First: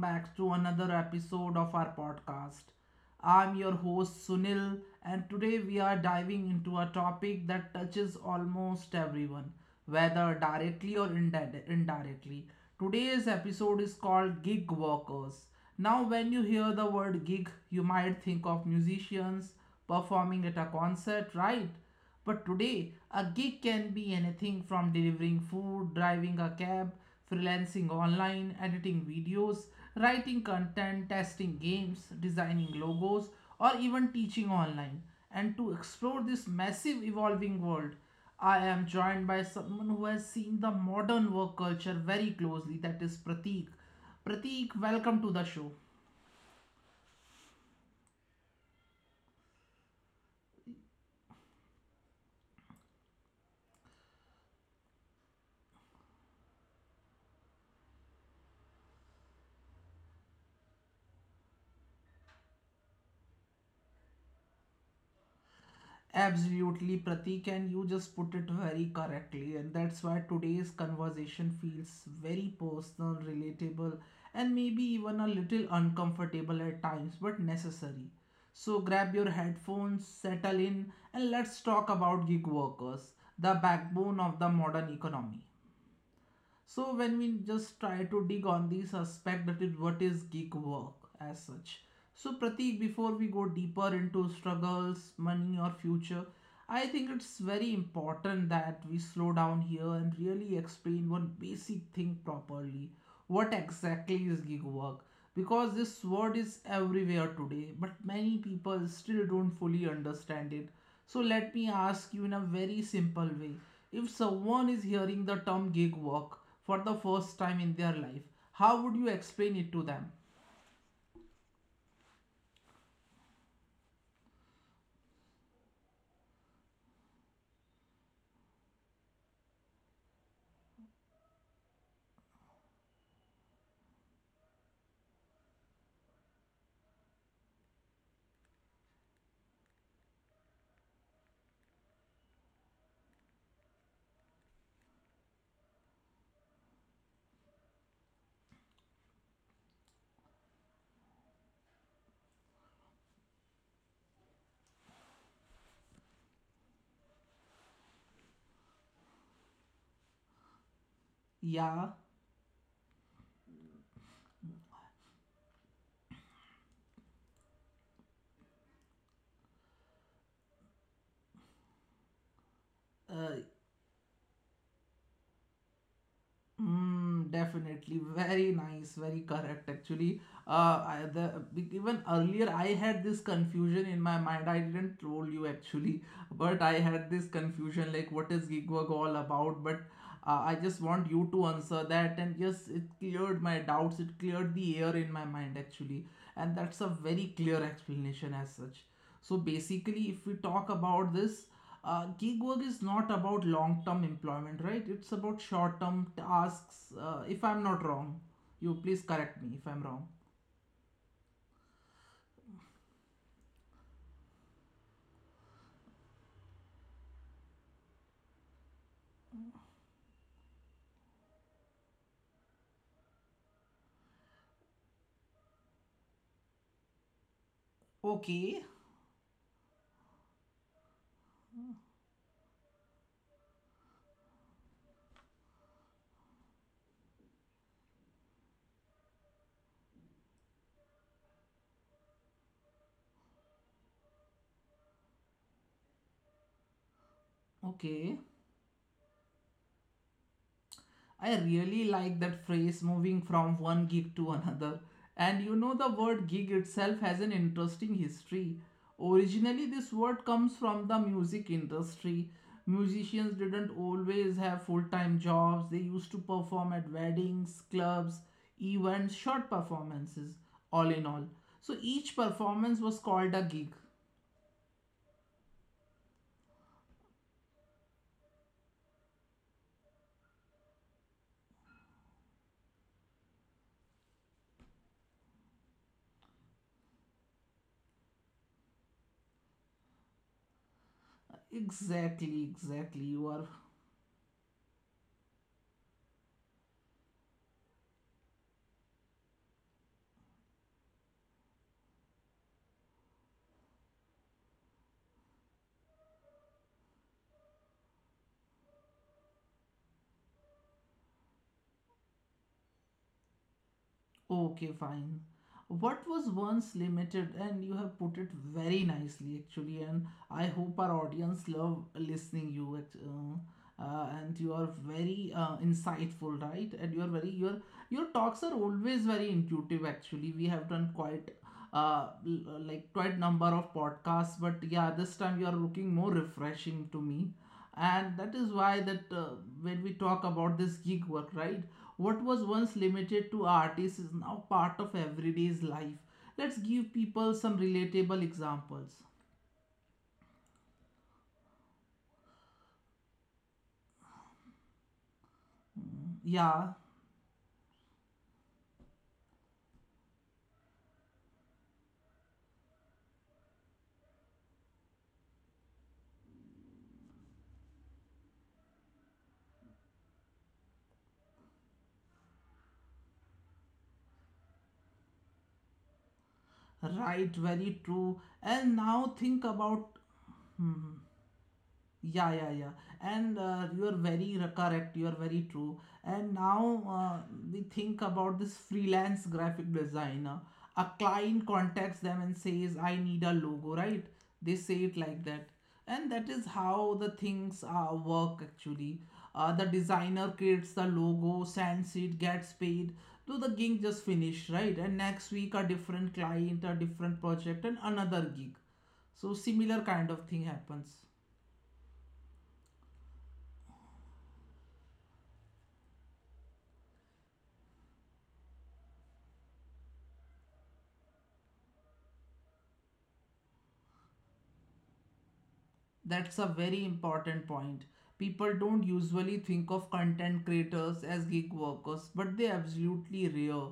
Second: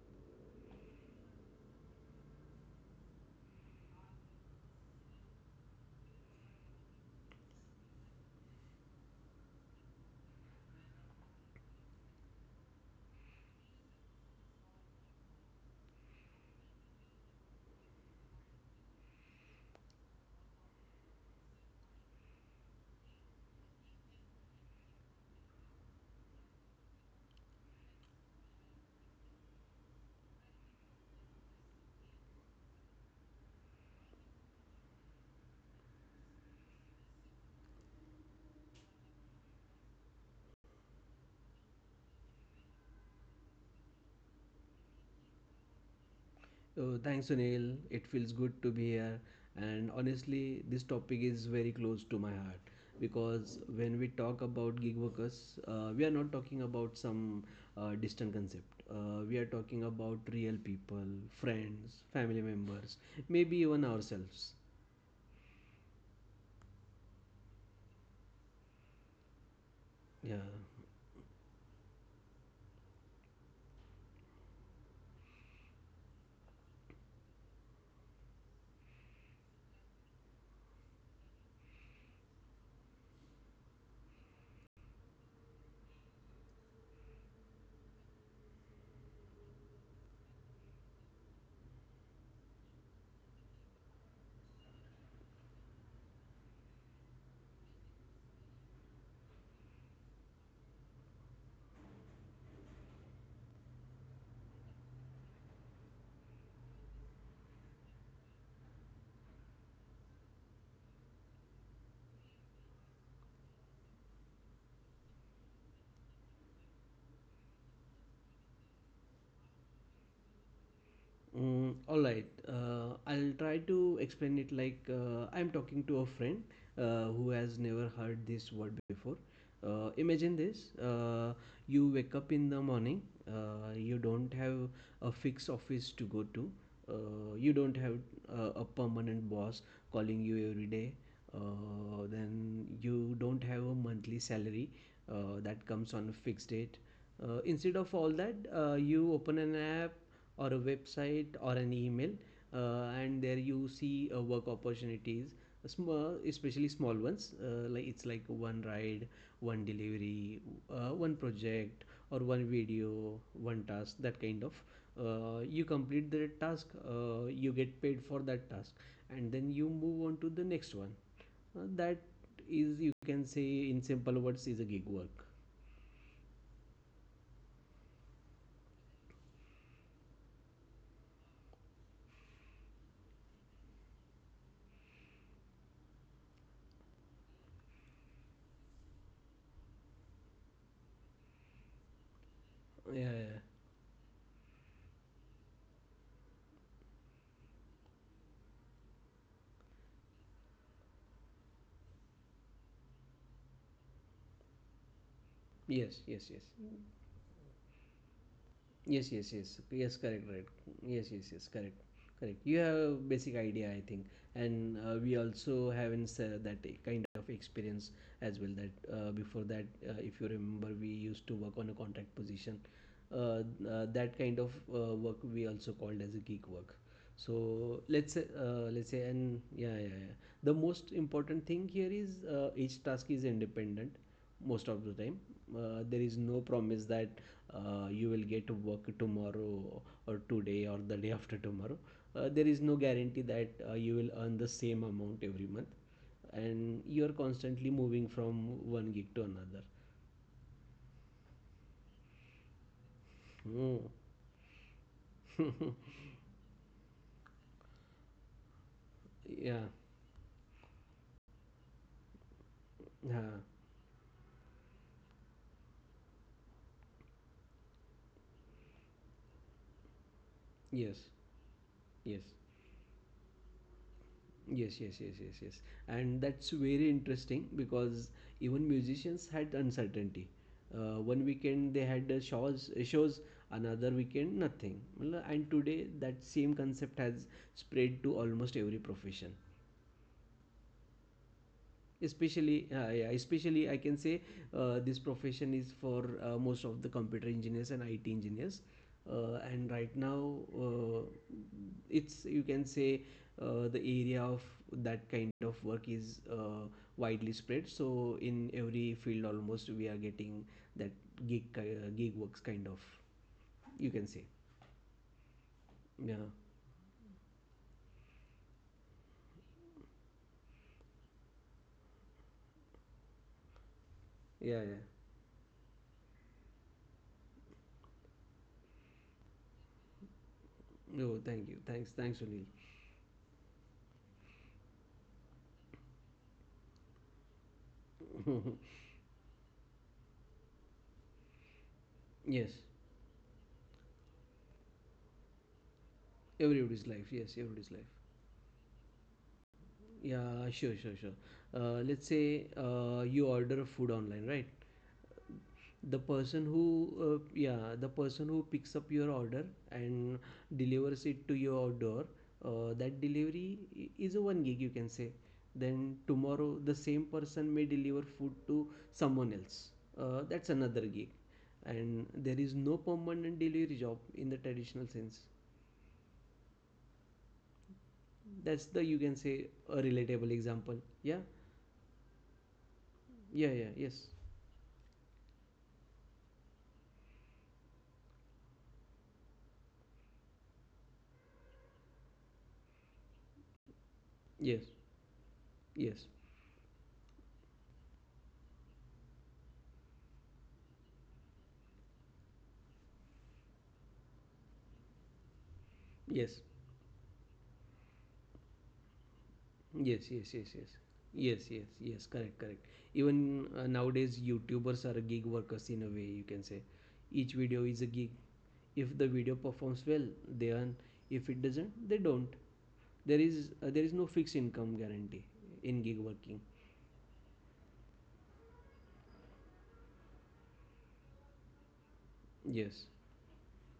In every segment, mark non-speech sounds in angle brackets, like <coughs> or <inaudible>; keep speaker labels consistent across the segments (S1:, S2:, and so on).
S1: back to another episode of our podcast. I'm your host Sunil, and today we are diving into a topic that touches almost everyone, whether directly or indirectly. Today's episode is called Gig Workers. Now, when you hear the word gig, you might think of musicians performing at a concert, right? But today, a gig can be anything from delivering food, driving a cab, freelancing online, editing videos, writing content, testing games, designing logos, or even teaching online. And to explore this massive evolving world, I am joined by someone who has seen the modern work culture very closely, that is Prateek. Prateek, welcome to the show.
S2: Oh, thanks, Sunil. It feels good to be here. And honestly, this topic is very close to my heart because when we talk about gig workers, we are not talking about some distant concept. We are talking about real people, friends, family members, maybe even ourselves.
S1: Absolutely, Pratik, and you just put it very correctly, and that's why
S2: Yeah.
S1: today's conversation feels very personal, relatable, and maybe even a little uncomfortable at times, but necessary. So grab your headphones, settle in, and let's talk about gig workers, the backbone of the modern economy. So when we just try to dig on these aspect that is what is gig work as such. So Pratik, before we go deeper into struggles, money or future, I think it's very important that we slow down here and really explain one basic thing properly. What exactly is gig work? Because this word is everywhere today, but many people still don't fully understand it. So let me ask you in a very simple way. If someone is hearing the term gig work for the first time in their life, how would you explain it to them?
S2: Mm, all right. I'll try to explain it like I'm talking to a friend who has never heard this word before. Imagine this: you wake up in the morning. You don't have a fixed office to go to. You don't have a permanent boss calling you every day. Then you don't have a monthly salary that comes on a fixed date. Instead of all that, you open an app or a website or an email, and there you see work opportunities, small especially small ones, like it's like one ride, one delivery, one project,
S1: Yeah.
S2: or one video, one task, that kind of. You complete the task, you get paid for that task, and then you move on to the next one. Uh, that is, you can say,
S1: uh,
S2: in simple words, is a gig work.
S1: Definitely. Very nice. Very correct, actually. Uh, I, the, Even earlier, I had this confusion in my mind. I didn't troll you, actually, but I had this confusion like, what is gig work all about? But I just want you to answer that. And yes, it
S2: Yeah,
S1: cleared
S2: yeah.
S1: my doubts. It cleared the air in my mind, actually. And that's a very clear explanation as such. So basically, if we talk about this, gig work is not about long term employment, right? It's about short
S2: Yes,
S1: term
S2: yes, yes.
S1: tasks. If I'm not wrong, you please
S2: Yes, yes,
S1: correct me
S2: yes.
S1: if I'm
S2: Yes,
S1: wrong.
S2: correct, right. Yes, yes, yes, correct. Correct. You have a basic idea, I think, and we also haven't said that kind of experience as well. That, before that, if you remember, we used to work on a contract position. Uh, that kind of work we also called as a geek work. So
S1: Okay,
S2: let's say, and yeah, yeah, yeah. The most important thing here is, each task is independent most of the time. There is no promise that you will get work tomorrow or today or the day after tomorrow. Uh, there is no guarantee that you will earn the same amount every month, and you are constantly moving
S1: okay.
S2: from one gig to another.
S1: I really like that phrase moving from
S2: Hmm.
S1: one gig to another. And you know,
S2: <laughs>
S1: the word gig itself has an interesting history.
S2: Yeah.
S1: Originally, this word comes from the music industry.
S2: uh,
S1: Musicians didn't always have full time jobs, they used to perform at weddings, clubs, events, short performances, all
S2: yes,
S1: in all. So each
S2: yes,
S1: performance was called a gig.
S2: yes, yes, yes, yes, yes, and that's very interesting because even musicians had uncertainty. One weekend they had shows, another weekend nothing. Well, and today that same concept has spread to almost every profession,
S1: Exactly,
S2: especially.
S1: exactly.
S2: Yeah,
S1: You are
S2: especially, I can say, this profession is for, most of the computer engineers and IT engineers, and right now, it's, you can say, the area of that kind of work is, widely spread, so in every field almost we are getting that gig works kind of, you can say.
S1: Okay, fine.
S2: Yeah,
S1: What was once limited, and you have put it very nicely, actually. And I hope our audience love listening you. And you
S2: yeah,
S1: are
S2: yeah.
S1: very insightful, right? And you are very your talks are always very intuitive. Actually, we have done
S2: No,
S1: quite
S2: thank you. Thanks, thanks, Sunil.
S1: l- like quite number of podcasts, but yeah, this time you are looking more refreshing to me. And that is
S2: <laughs>
S1: why that when we talk about this gig work, right? What
S2: Yes,
S1: was once limited to artists is now part of everyday's life. Let's
S2: everybody's life.
S1: give
S2: Yes,
S1: people
S2: everybody's
S1: some
S2: life.
S1: relatable examples.
S2: Yeah, sure, sure, sure. Let's say you order a food online, right? The person who,
S1: Yeah,
S2: yeah, the person who picks up your order and delivers it to your door, that is a one gig, you can say. Then tomorrow, the same person may deliver food to someone else. That's another gig, and there is no permanent delivery job in the traditional sense. That's the, you can
S1: right,
S2: say, a
S1: very
S2: relatable
S1: true.
S2: example.
S1: And
S2: Yeah,
S1: now think about. hmm,
S2: yeah, yeah, yes.
S1: Yeah, yeah, yeah. And you are very correct. You are very true. And now, we think about this freelance graphic designer. A client contacts them and says, I
S2: Yes,
S1: need a logo, right? They say
S2: yes,
S1: it like that. And that is how the things work, actually. The designer creates the logo, sends it, gets paid. So the gig just finished, right? And next week, a different
S2: yes,
S1: client, a different project, and another gig. So similar
S2: yes,
S1: kind
S2: yes,
S1: of
S2: yes,
S1: thing
S2: yes,
S1: happens.
S2: yes, yes, yes, correct, correct. Even nowadays, YouTubers are gig workers in a way, you can say. Each video is a gig. If the video performs well, they earn. If it doesn't, they don't. There is no fixed income guarantee in gig working.
S1: That's a very important point. People don't usually think of content creators as gig workers, but they
S2: Yes,
S1: absolutely rare.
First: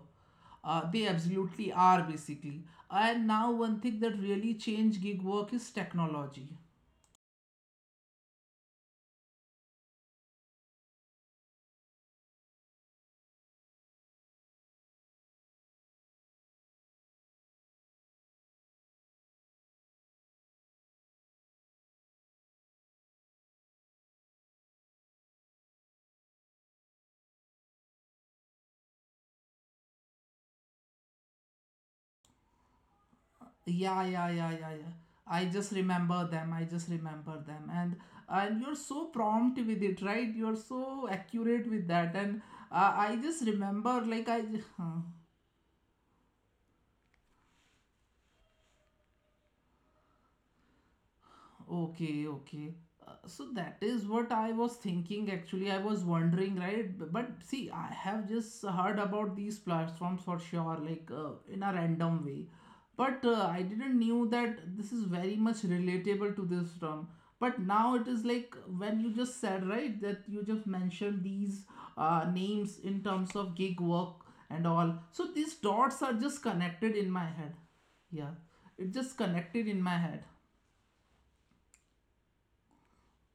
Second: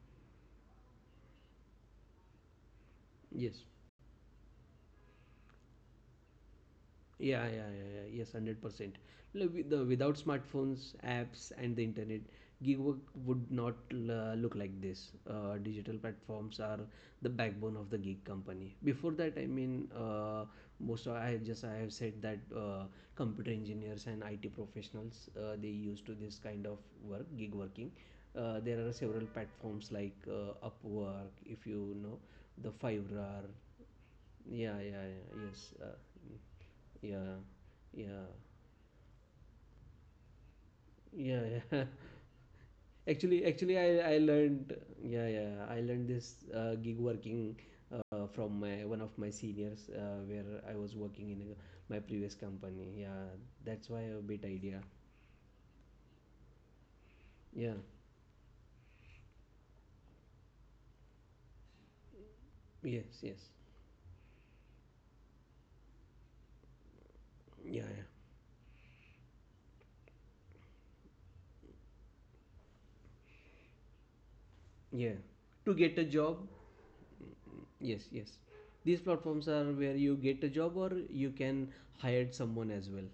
S1: They absolutely are, basically. And now
S2: yes.
S1: one thing that really changed gig work is technology.
S2: Yeah, yeah, yeah, yeah. Yes, 100%. The without smartphones, apps, and the internet, gig work would not look like this. Digital platforms are the backbone of the gig company. Before that, I mean, most of, I have said that computer engineers and IT professionals they used to this kind of work, gig working. There are several platforms like Upwork, if you know, the Fiverr.
S1: Yeah, yeah, yeah, yeah,
S2: Yeah,
S1: yeah.
S2: yeah,
S1: I
S2: yeah.
S1: just
S2: Yes.
S1: remember them. I just remember
S2: Yeah,
S1: them, and
S2: yeah,
S1: and you're so prompt with it, right? You're so
S2: yeah,
S1: accurate with
S2: yeah.
S1: that, and I
S2: <laughs>
S1: just
S2: Actually,
S1: remember
S2: I
S1: like
S2: I
S1: I <laughs>
S2: learned, yeah, yeah, I learned this gig working from my, one of my seniors, where I was working in a, my
S1: Okay,
S2: previous
S1: okay.
S2: company. Yeah,
S1: So that
S2: that's
S1: is
S2: why a
S1: what I
S2: bit
S1: was
S2: idea.
S1: thinking, actually. I was wondering, right? But see, I
S2: Yeah,
S1: have just heard about these platforms for sure, like in a random way.
S2: yes,
S1: But
S2: yes,
S1: I didn't knew that this is very much relatable to this term. But now
S2: yeah,
S1: it
S2: yeah,
S1: is like when you just said, right, that you just mentioned these names in terms of gig work and all. So
S2: yeah.
S1: these
S2: To
S1: dots are
S2: get a
S1: just
S2: job,
S1: connected in my head.
S2: yes,
S1: Yeah,
S2: yes.
S1: it just
S2: These
S1: connected
S2: platforms
S1: in
S2: are
S1: my
S2: where
S1: head.
S2: you get a job or you can hire someone as well.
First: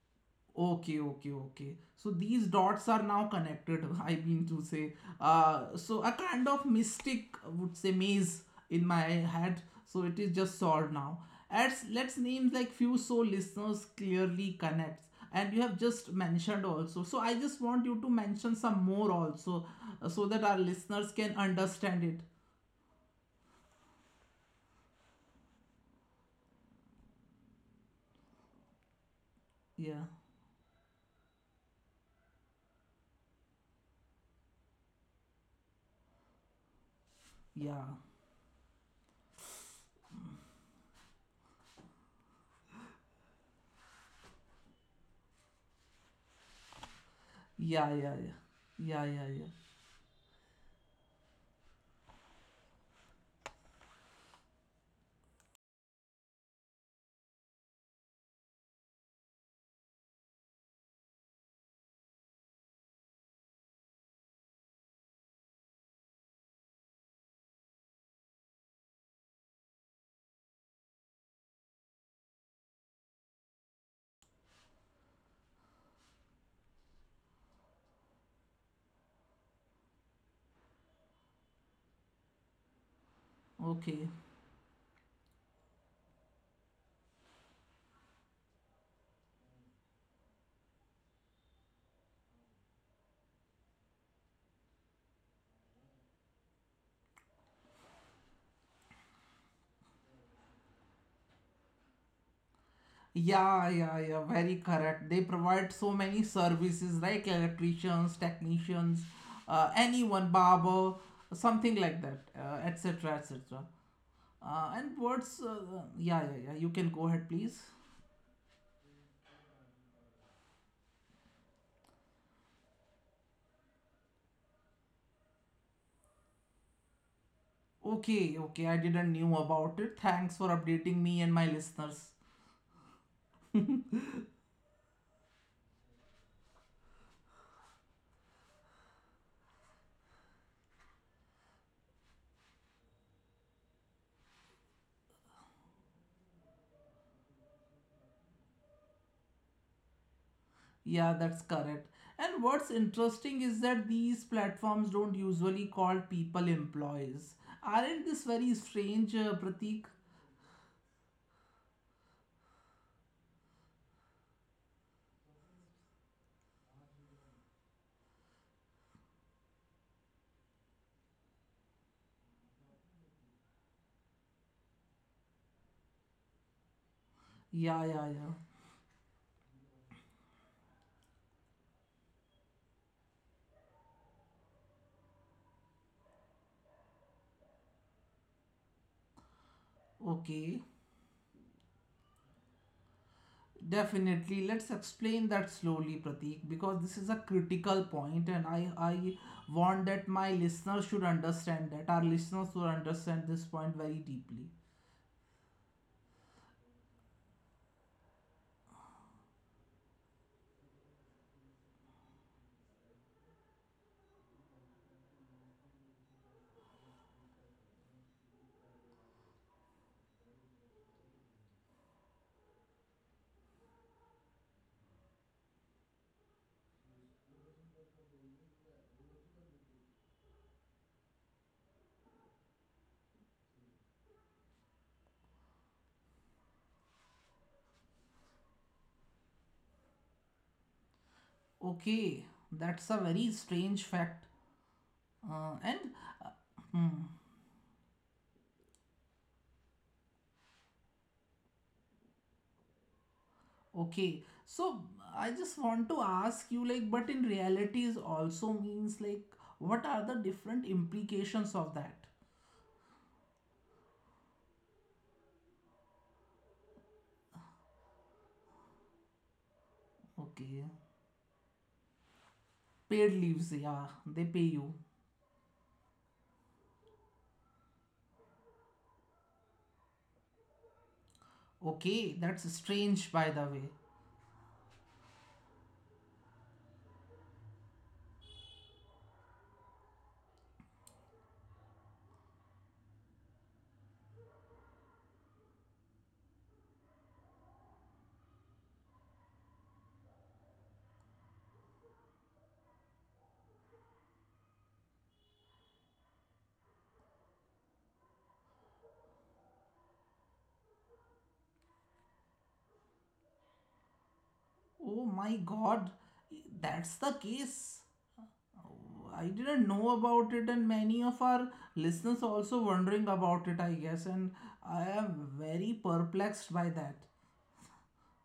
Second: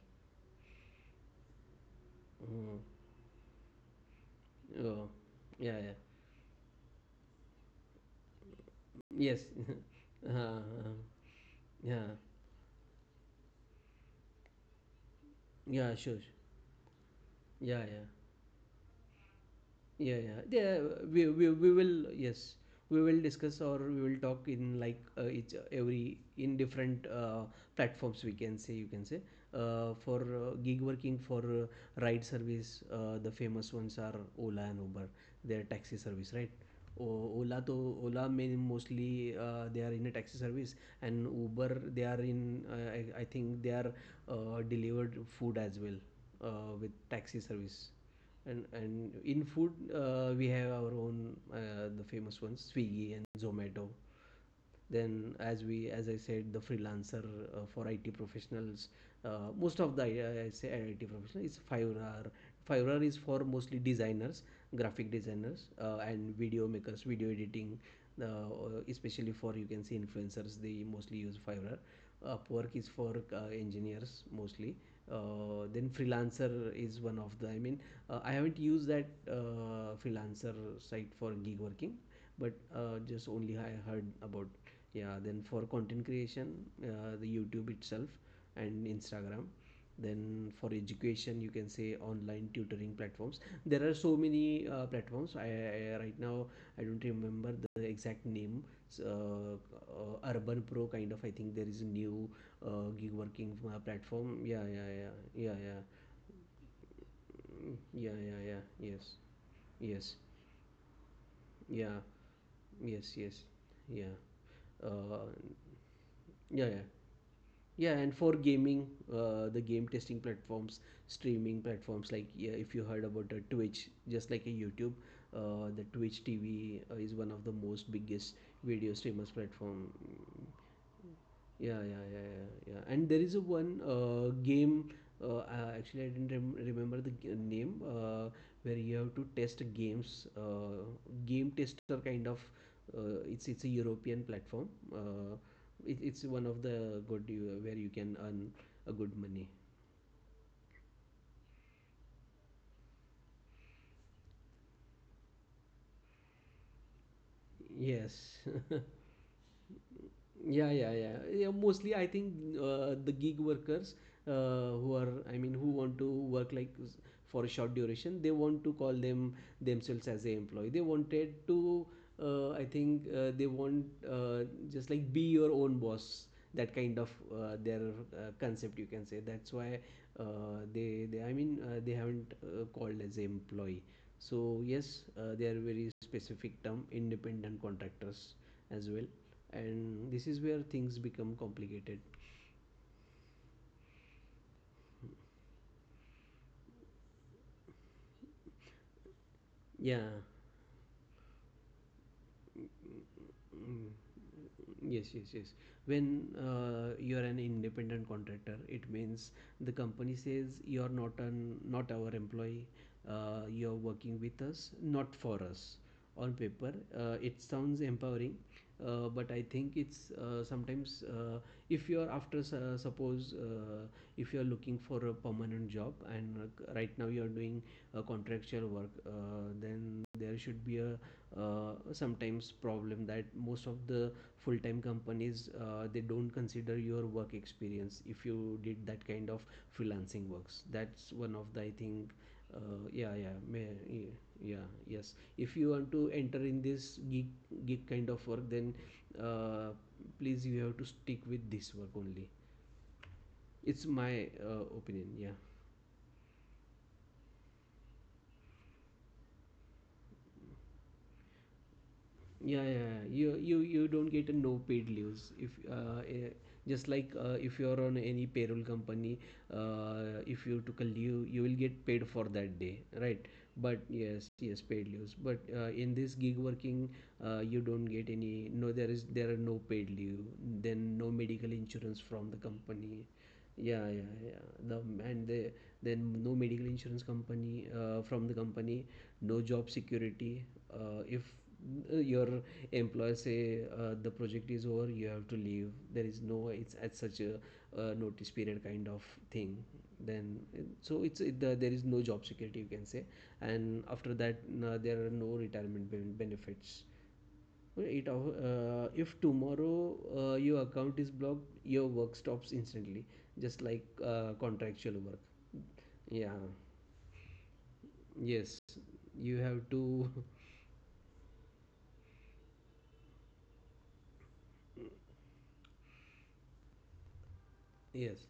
S1: Okay, okay, okay. So these
S2: Mm.
S1: dots are now connected. <laughs> I mean to say,
S2: Oh, yeah, yeah.
S1: so a kind of mystic I would say maze in my
S2: Yes.
S1: head. So it
S2: <laughs>
S1: is
S2: uh,
S1: just solved now. As
S2: yeah.
S1: let's name like few so listeners clearly connects, and you have
S2: Yeah,
S1: just
S2: sure, sure.
S1: mentioned also. So I just
S2: Yeah,
S1: want you
S2: yeah,
S1: to mention some more also,
S2: yeah,
S1: so
S2: yeah.
S1: that our
S2: Yeah,
S1: listeners
S2: we,
S1: can
S2: we, we will,
S1: understand it.
S2: yes, we will discuss, or we will talk in like each every in different platforms, we can say, you can say, uh,
S1: Yeah,
S2: for uh, gig working. For ride service, the famous ones are Ola and Uber. They're taxi service, right? Ola
S1: yeah,
S2: to Ola main mostly, they are in a taxi service, and Uber, they are in, I think they are, delivered food as well with taxi service.
S1: yeah, yeah, yeah,
S2: and
S1: yeah,
S2: and
S1: yeah,
S2: in
S1: yeah.
S2: food, we have our own, the famous ones, Swiggy and Zomato. Then, as we, as I said, the freelancer, for IT professionals, most of the, I say, IT professional, is Fiverr. Fiverr is for mostly designers, graphic designers, and video makers, video editing, especially for, you can see, influencers, they mostly use Fiverr. Upwork is for engineers mostly. Then freelancer is one of the. I mean, I haven't used that freelancer site for gig working, but just only I heard
S1: Okay.
S2: about. Yeah, then for content creation, the YouTube itself and Instagram. Then for education, you can say, online tutoring platforms. There are so many platforms. I right now I don't remember the exact name. Urban Pro kind of, I think there is a new gig working
S1: Yeah, yeah, yeah,
S2: platform.
S1: very
S2: Yeah, yeah, yeah.
S1: correct. They
S2: Yeah,
S1: provide
S2: yeah.
S1: so many services like
S2: Mm, yeah,
S1: electricians,
S2: yeah, yeah. Yes,
S1: technicians,
S2: yes.
S1: anyone, barber, something
S2: Yeah.
S1: like that,
S2: Yes,
S1: etc.,
S2: yes.
S1: etc.
S2: Yeah.
S1: And
S2: uh,
S1: what's, yeah, yeah, yeah,
S2: yeah,
S1: you
S2: yeah.
S1: can go ahead, please.
S2: Yeah, and for gaming, the game testing platforms, streaming platforms like, yeah, if you heard about Twitch, just like a YouTube, the Twitch TV is one of the most biggest
S1: Okay, okay, I
S2: video
S1: didn't
S2: streamers
S1: knew about
S2: platform.
S1: it. Thanks for updating me and my
S2: Yeah, yeah,
S1: listeners.
S2: yeah, yeah, yeah. And there is a one game. Actually, I didn't remember the g name, where you have to test games. Game tester kind of. It's a European platform. It's one of the good you, where you can earn a good money.
S1: Yeah, that's correct. And what's interesting is that these platforms don't usually call people employees. Aren't this
S2: Yes.
S1: very
S2: <laughs>
S1: strange, Pratik?
S2: Yeah, yeah, yeah. Yeah, mostly I think the gig workers who are, I mean, who want to work like for a short duration, they want to call them themselves as a employee. They wanted to, I think, they want, just like, be your own boss. That kind of
S1: Yeah,
S2: their
S1: yeah, yeah.
S2: concept, you can say. That's why they, I mean, they haven't called as employee. So yes, they are very specific term, independent contractors as well, and this is where
S1: Okay,
S2: things become complicated.
S1: definitely. Let's explain that slowly, Pratik, because this is a critical point, and I want
S2: Yeah.
S1: that my listeners should understand that our listeners should understand this point
S2: Mm,
S1: very deeply.
S2: yes, yes, yes. When you're an independent contractor, it means the company says you're not an, not our employee, you're working with us, not for us. On paper, it sounds empowering, but I think it's, sometimes, if you are after, suppose, if you are looking for a permanent job and, right now you are doing a contractual work, then there should be a, sometimes problem that most of the full time companies they don't consider your work experience if you did that kind of freelancing works. That's one of the, I think.
S1: Okay, that's a
S2: Yeah, yeah,
S1: very
S2: may,
S1: strange
S2: yeah,
S1: fact,
S2: yeah, yes. If
S1: uh,
S2: you
S1: and.
S2: want to
S1: uh,
S2: enter in this
S1: hmm,
S2: geek kind of work, then, uh, please, you have to stick with this work only. It's my
S1: Okay, so
S2: opinion. Yeah.
S1: I just want to ask you like, but in reality is also means like, what are the different implications of that?
S2: Yeah, yeah, yeah. You, you don't get a, no paid leaves if, just like, if you're on any payroll company, if you
S1: Okay,
S2: took a leave, you will get paid for that day,
S1: paid
S2: right?
S1: leaves,
S2: But
S1: yeah,
S2: yes,
S1: they pay
S2: yes, paid
S1: you.
S2: leaves. But in this gig working, you don't get any. No, there are no paid leave. Then no medical insurance from
S1: Okay,
S2: the
S1: that's
S2: company.
S1: strange, by the way.
S2: Yeah, yeah, yeah. The And then no medical insurance company from the company, no job security. If your employer say, the project is over, you have to leave. There is no, it's at such a, notice period kind of thing. Then there is no job security, you can say. And after that, there are no retirement benefits. Well, it if tomorrow your account is blocked, your work stops instantly, just like contractual
S1: Oh
S2: work.
S1: my god,
S2: Yeah,
S1: that's the case.
S2: yes,
S1: Oh, I
S2: you have
S1: didn't know
S2: to.
S1: about it, and many of our listeners also wondering about it, I guess, and I am very perplexed by that.
S2: <laughs> Yes.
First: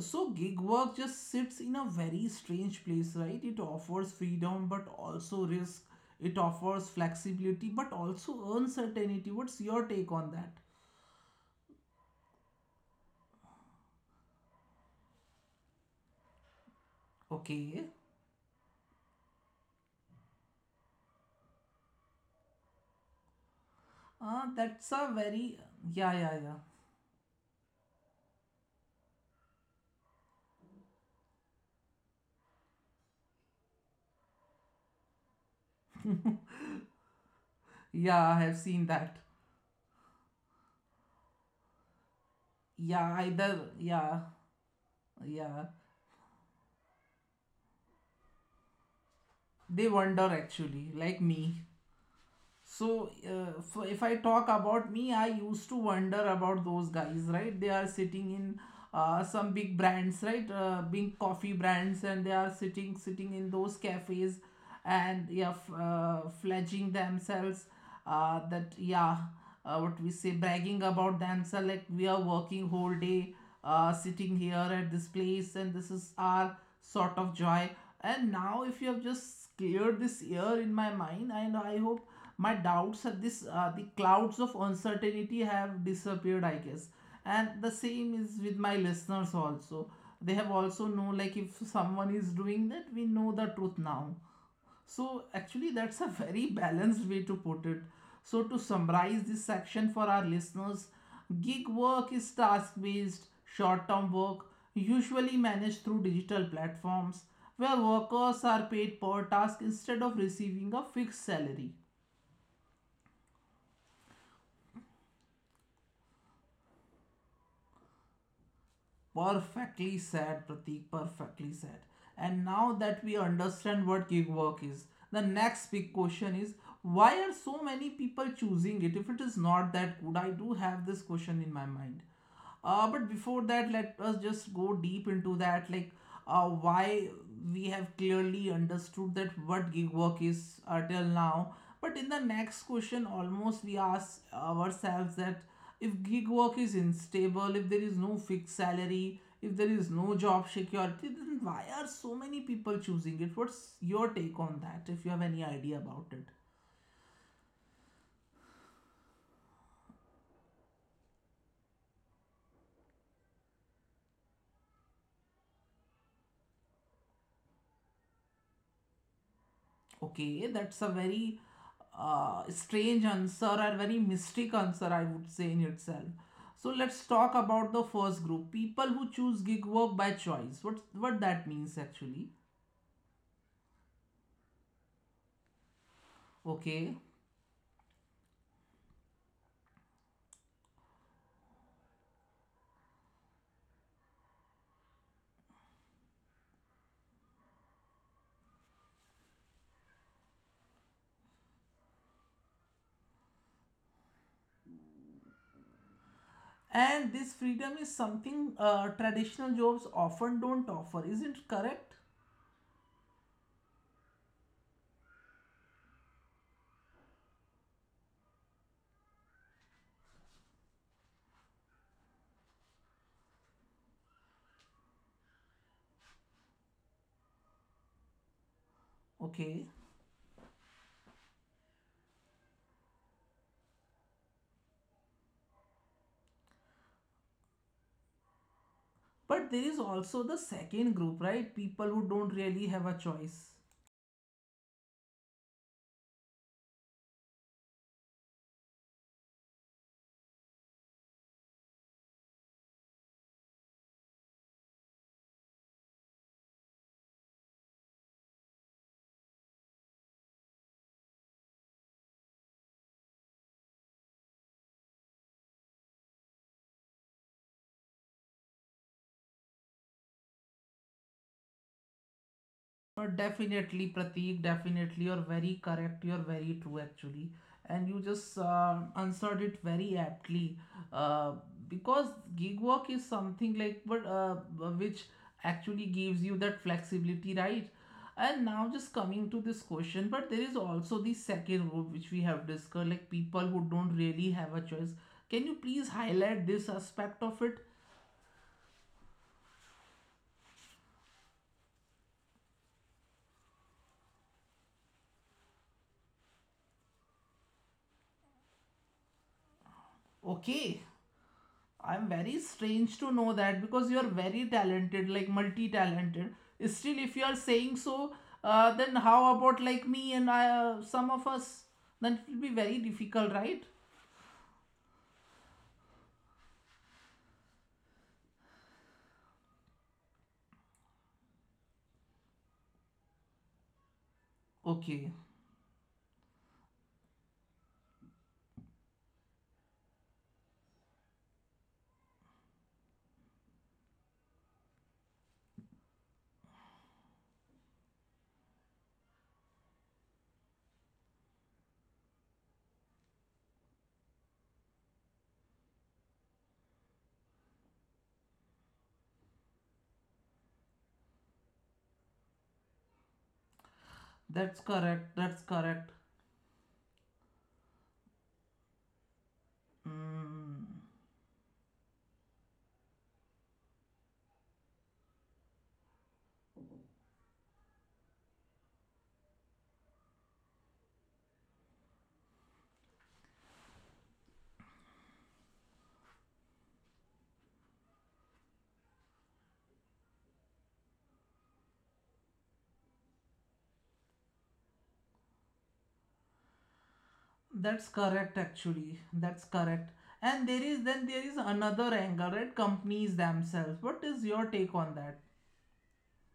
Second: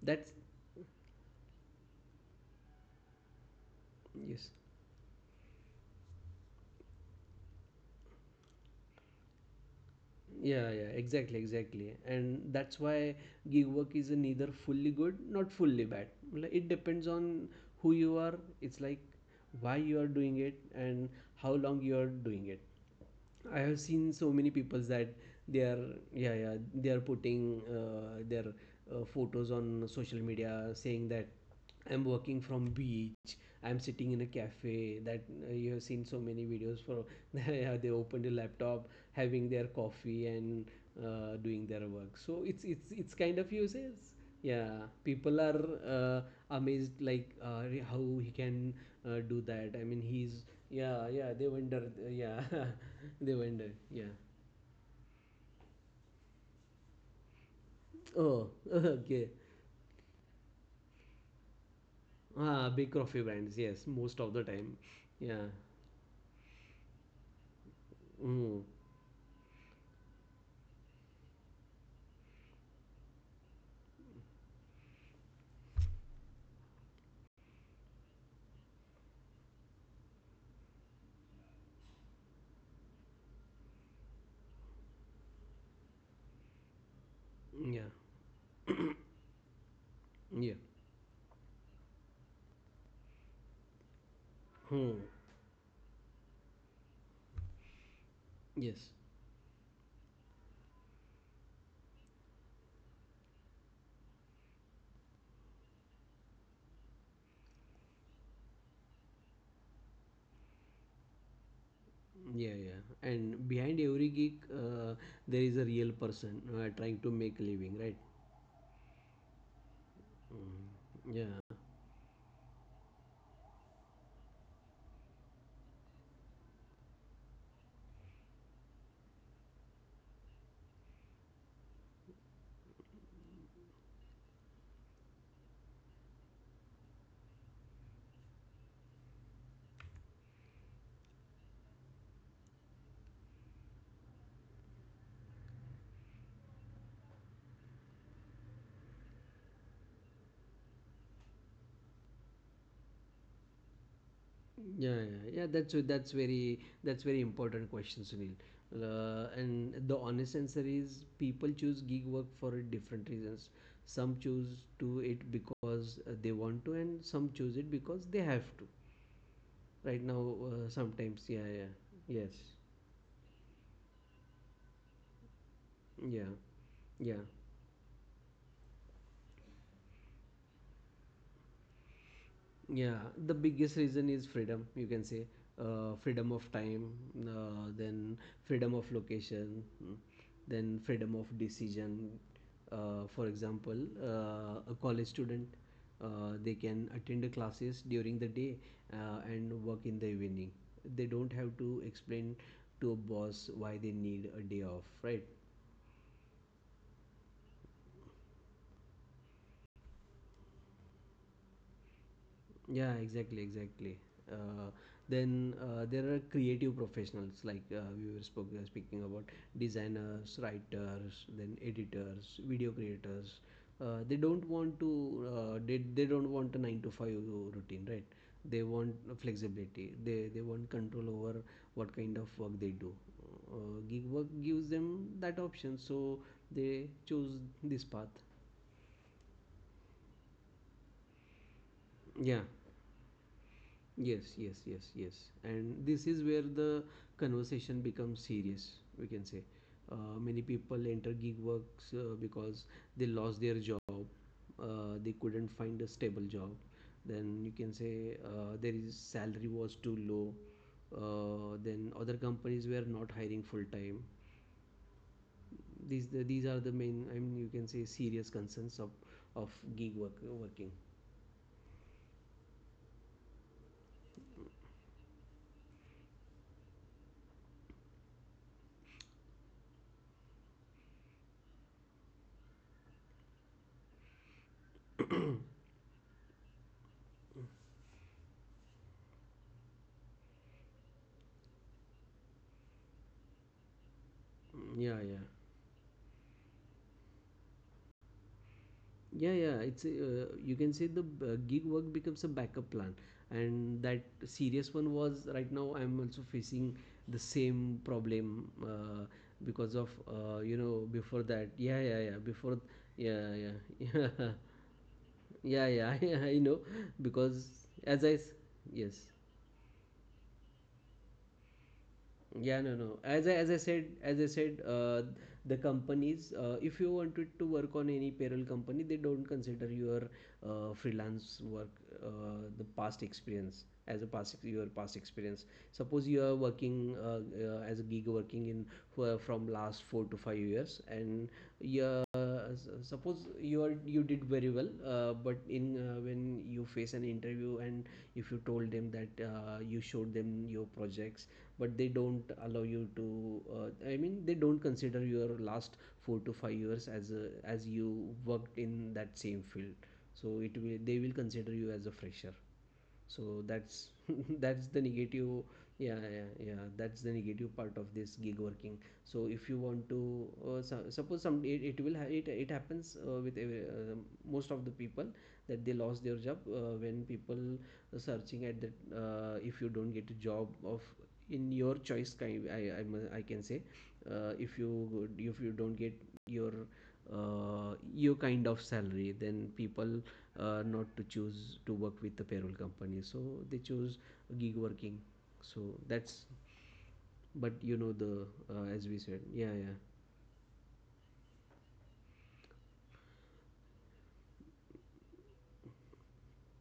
S1: So,
S2: <laughs> That's.
S1: gig work just sits in a very strange place, right? It offers
S2: Yes.
S1: freedom but also risk, it offers flexibility but also uncertainty. What's your take on that?
S2: Yeah, yeah, exactly, exactly. And that's why gig work is neither fully good, not fully bad. Like, it depends on
S1: Okay,
S2: who you are. It's like why you are doing it and how long you are doing it. I have seen so many
S1: that's
S2: people
S1: a
S2: that
S1: very
S2: they are,
S1: yeah, yeah,
S2: yeah,
S1: yeah.
S2: yeah, they are putting their photos on social media, saying that I'm working from beach, I'm sitting in a cafe, that you have seen so many videos for. <laughs> Yeah, they
S1: Yeah,
S2: opened a
S1: I have seen
S2: laptop
S1: that.
S2: having their coffee and doing their work. So it's it's
S1: Yeah,
S2: it's kind of
S1: either
S2: uses.
S1: yeah,
S2: Yeah, people are
S1: yeah.
S2: uh, amazed, like how he can do that. I
S1: They
S2: mean,
S1: wonder
S2: he's,
S1: actually,
S2: yeah,
S1: like
S2: yeah, they
S1: me.
S2: wonder, yeah. <laughs>
S1: So,
S2: They vendor,
S1: f if I
S2: yeah.
S1: talk about me, I used to wonder about those guys, right? They are sitting
S2: Oh,
S1: in
S2: <laughs> okay.
S1: some big brands, right? Big coffee brands, and they are
S2: Ah, big
S1: sitting
S2: coffee
S1: sitting in
S2: brands,
S1: those
S2: yes, most of
S1: cafes,
S2: the time.
S1: and yeah,
S2: Yeah.
S1: fledging themselves.
S2: Mm,
S1: That Yeah, what we say, bragging about themselves like we are working whole day, sitting here at this place, and this is our sort of joy. And now, if you have just cleared this year in my mind, and I hope my doubts at this the clouds of uncertainty have disappeared, I guess, and the
S2: yeah.
S1: same is with my
S2: <coughs>
S1: listeners also.
S2: <clears throat>
S1: They have
S2: Yeah.
S1: also know, like, if someone is doing that, we know the truth now.
S2: Hmm.
S1: So, actually, that's a very balanced way to put it. So, to
S2: Yes.
S1: summarize this section for our listeners, gig work is task based, short term work, usually managed through digital platforms, where workers are paid per task instead of receiving a fixed salary.
S2: Yeah, yeah. And behind every gig, there is a real person trying to make a living, right?
S1: Perfectly said, Pratik,
S2: Mm,
S1: perfectly
S2: yeah.
S1: said. And now that we understand what gig work is, the next big question is why are so many people choosing it if it is not that good? I do have this question in my mind. But before that, let us just go deep into that. Like, why we have clearly understood that what gig work is, till now. But in the next question almost we ask ourselves that if gig work is unstable, if there is no fixed salary, if there is no job security, then why are so many people choosing it? What's your take on that,
S2: Yeah, yeah,
S1: if you have
S2: yeah.
S1: any
S2: Yeah,
S1: idea
S2: That's
S1: about
S2: that's
S1: it?
S2: very that's very important question, Sunil. And the honest answer is people choose gig work for different reasons. Some choose to it because they want to, and some choose it because they have to. Right now,
S1: Okay, that's a
S2: sometimes, yeah,
S1: very
S2: yeah, yes,
S1: strange answer or very mystic answer, I would say in itself.
S2: yeah,
S1: So let's
S2: yeah.
S1: talk about the first group, people who choose gig work by choice. What that means actually?
S2: Yeah, the biggest reason is freedom, you can say. Freedom of time,
S1: Okay,
S2: then freedom of location, then freedom of decision. For example, a college student, they can attend the classes during the day and work in the evening. They don't have to explain to a boss why they need a day off, right?
S1: and this freedom is something traditional jobs often don't offer. Is it correct?
S2: Yeah, exactly, exactly. Uh, then there are creative professionals, like, speaking about designers, writers, then editors, video creators. They don't want a 9 to 5 routine, right? They want
S1: Okay,
S2: flexibility. They want control over what kind of work they do. Gig work gives them that option, so they choose this path.
S1: but there is also the second group, right? People who don't
S2: Yeah.
S1: really have a choice.
S2: Yes, yes, yes, yes. And this is where the conversation becomes serious, we can say. Many people enter gig works because they lost their job, they couldn't find a stable job. Then you can say, there is salary was too low. Then other companies were not hiring full time. These are the main, I mean, you can say, serious concerns of gig work working.
S1: Definitely, Pratik, definitely. You're very correct. You're very true, actually. And you just answered it very aptly. Uh, because gig work is something like, but which actually gives you that flexibility, right? And now, just coming to this question, but there is also the second group which we have discussed, like people who don't really have a
S2: Mm, yeah,
S1: choice.
S2: yeah.
S1: Can you please highlight this aspect of it?
S2: Yeah, yeah. It's, you can say, the, gig work becomes a backup plan, and that serious one was right now. I'm also facing the same problem, because of
S1: Okay.
S2: before that. Yeah, yeah,
S1: I'm
S2: yeah.
S1: very
S2: Before,
S1: strange to know
S2: yeah,
S1: that because
S2: yeah,
S1: you're
S2: <laughs>
S1: very talented, like
S2: yeah,
S1: multi
S2: yeah, yeah. I
S1: talented.
S2: know,
S1: Still, if you're
S2: because
S1: saying so, then
S2: yes.
S1: how about like me and I, some of us? Then it will be
S2: Yeah, no,
S1: very
S2: no. As I,
S1: difficult,
S2: as I
S1: right?
S2: said, as I said, the companies, if you wanted to work on any payroll company, they don't consider your freelance work, the past experience as a your past
S1: Okay,
S2: experience. Suppose you are working as a gig working in for, from last 4 to 5 years, and you, uh, suppose you are, you did very well, but in when you face an interview, and if you told them that, you showed them your projects, but they don't allow you to, uh, I mean, they don't consider your last 4 to 5 years as as you worked in that same field. So it will they will consider you as a fresher. So that's, <laughs>
S1: that's
S2: that's the
S1: correct. That's
S2: negative.
S1: correct.
S2: Yeah, yeah, yeah, that's the negative part of this gig working. So if you want to,
S1: Mm,
S2: so, suppose some, it will it happens with most of the people, that they lost their job, when people searching at that, if you don't get a job of in your choice kind, I can say, if you don't get your, your kind of salary, then people, not to choose to work with the payroll company. So they choose gig working. So that's, but you know
S1: that's
S2: the,
S1: correct,
S2: as we said,
S1: actually.
S2: yeah, yeah.
S1: That's correct. And there is another angle, right? Companies themselves. What is your take on that?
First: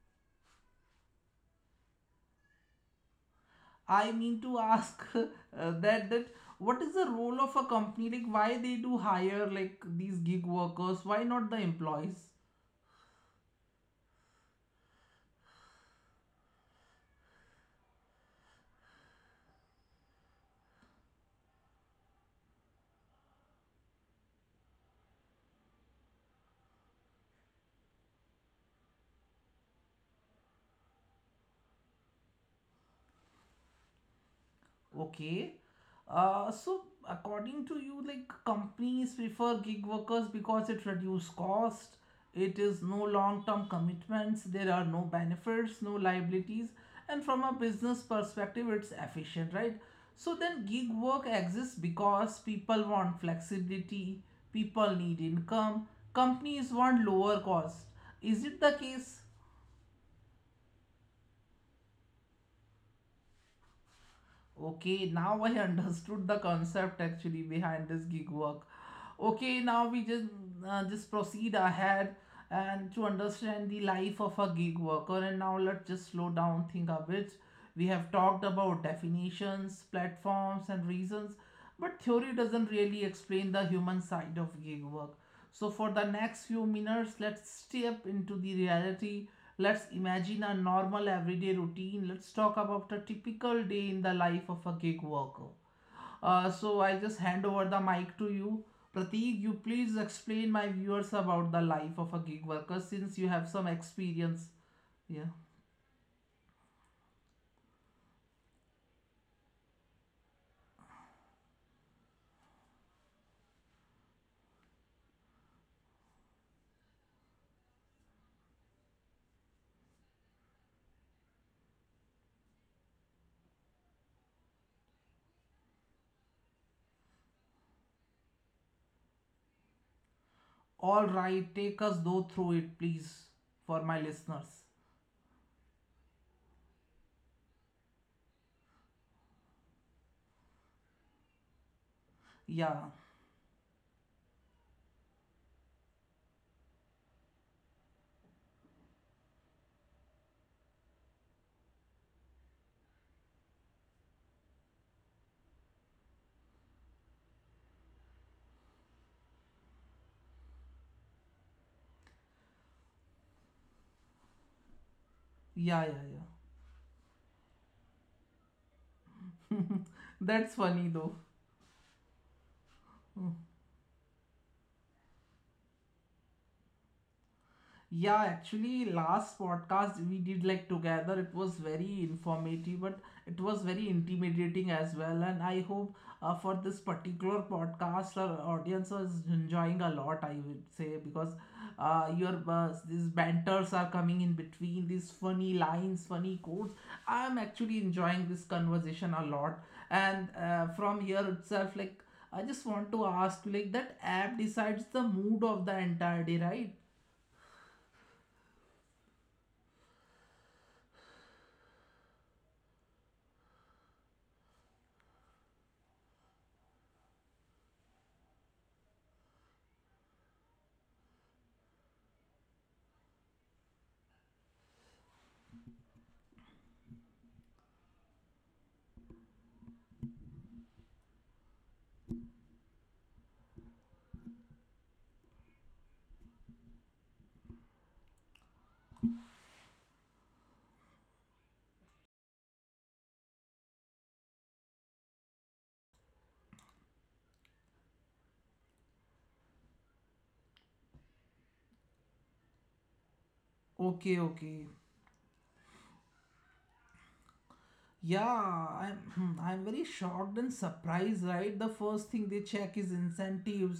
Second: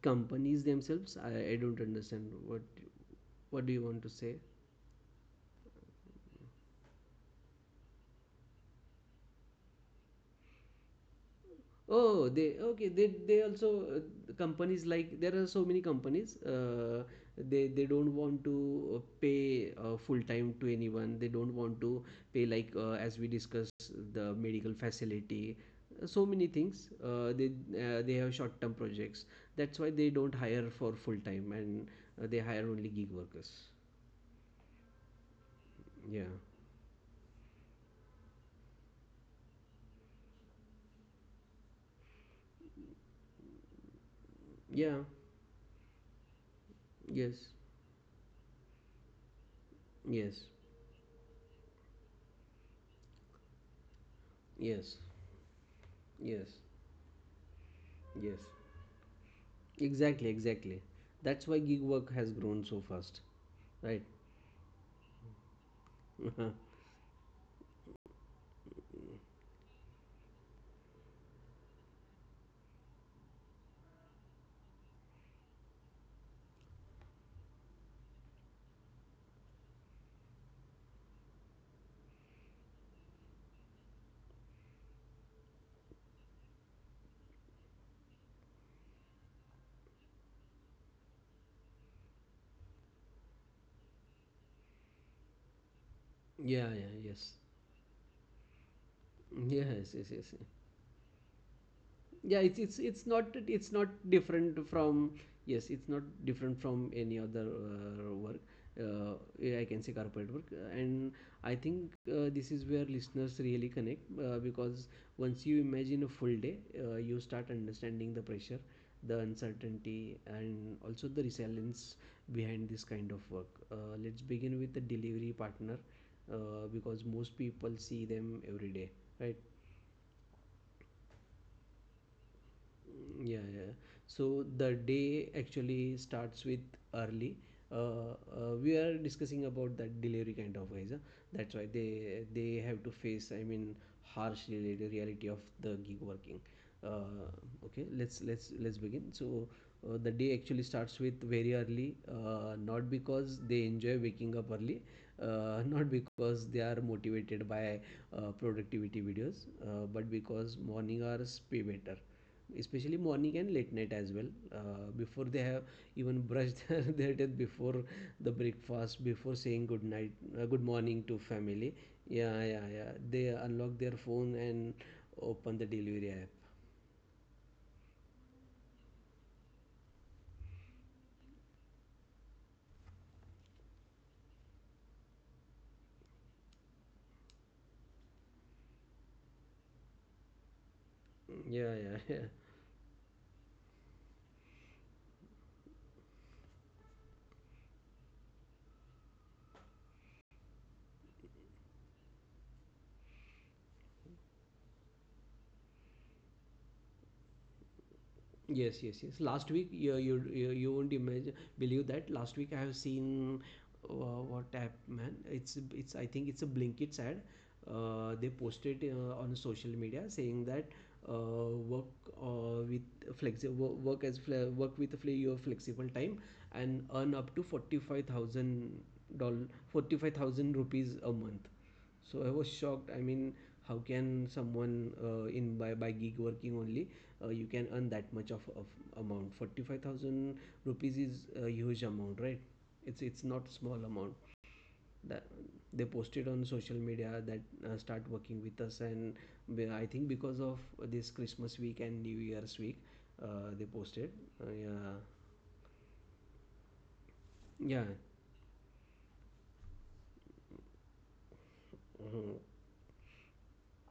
S2: Companies themselves, I don't understand what do you want to
S1: I
S2: say.
S1: mean to ask <laughs> that that what is the role of a company? Like why they do hire like these gig workers? Why not the
S2: Oh,
S1: employees?
S2: they, okay. They also, companies, like there are so many companies. They don't want to, pay full time to anyone. They don't want to pay like, as we discussed, the medical facility. So many things. Uh, they they have short term projects. That's why they don't hire for full time and they hire only gig workers.
S1: Okay.
S2: Yeah.
S1: So according to you, like companies prefer gig workers because it reduces cost, it is no long-term commitments, there are no
S2: Yeah.
S1: benefits, no liabilities, and from a
S2: Yes.
S1: business perspective, it's efficient, right? So then
S2: Yes.
S1: gig work exists because people want flexibility, people need
S2: Yes.
S1: income, companies
S2: Yes.
S1: want lower cost. Is it
S2: Yes.
S1: the case?
S2: Exactly, exactly. That's why gig work has grown so fast, right?
S1: Okay, now I understood the
S2: <laughs> Yeah,
S1: concept actually behind this gig work. Okay, now we just proceed ahead and to understand the life of a gig worker. And now let's just slow down, think a bit. We have talked about definitions, platforms, and reasons, but theory doesn't really explain the human side of gig work. So for the next few minutes, let's step into the reality. Let's imagine a normal everyday routine. Let's talk about a typical day in the life of a gig worker. Uh,
S2: yeah,
S1: so I just
S2: yes.
S1: hand over the mic to you. Pratik, you
S2: Yes,
S1: please
S2: yes, yes. Yes.
S1: explain my viewers about the life of a
S2: Yeah,
S1: gig
S2: it's it's
S1: worker
S2: it's
S1: since
S2: not
S1: you have
S2: it's
S1: some
S2: not
S1: experience.
S2: different from,
S1: Yeah.
S2: yes, it's not different from any other work, uh, yeah, I can say corporate work. And I think, this is where listeners really connect, because once you imagine a full day, you start understanding the pressure, the uncertainty, and also the resilience behind this kind of work. Let's begin with the delivery partner, because most people see them every day, right?
S1: All right, take us though through it,
S2: Mm,
S1: please,
S2: yeah, yeah.
S1: for my
S2: So the
S1: listeners.
S2: day actually starts with early. Uh, we are discussing about that delivery kind of guys, huh? That's why they have to
S1: Yeah,
S2: face, I mean, harsh reality of the gig working. Uh, okay, let's begin. So, the day actually starts with very early. Not because they enjoy waking up early, <laughs> not because they are motivated by productivity videos, but because morning hours pay better, especially morning and late night as well. Before they have even
S1: yeah,
S2: brushed
S1: yeah,
S2: <laughs> their,
S1: yeah.
S2: their teeth, before the breakfast, before saying good night, good morning to
S1: That's funny
S2: family.
S1: though.
S2: Yeah, yeah, yeah, they unlock their phone and open the delivery app.
S1: Yeah, actually, last podcast we did like together. It was very informative, but it was very intimidating as well. And I hope for this particular podcast, our audience is enjoying a lot. I would say
S2: Mm,
S1: because
S2: yeah, yeah, <laughs> yeah.
S1: your these banters are coming in between these funny lines, funny quotes. I'm actually enjoying this conversation a lot. And from here itself, like I just want to ask, like that app decides the mood of the entire day, right?
S2: Yes, yes, yes. Last week, you won't imagine, believe that last week I have seen, uh, what app, man? It's I think it's a Blinkits ad. They posted, on social media, saying that, work, with flexi wo- work as fle- work with your flexible time and earn up to 45,000 thousand dollars 45,000 rupees a month. So I was shocked. I mean, how can someone, in by gig working only, you can earn that much of, amount? 45,000 rupees is a huge amount, right? It's not small amount. That they posted on social media that, start working with us, and, I think because of this Christmas week and New Year's week, they posted.
S1: Okay, okay.
S2: Yeah, yeah.
S1: Yeah, I'm <clears throat> I'm very shocked and surprised, right? The first
S2: Mhm.
S1: thing they check is incentives.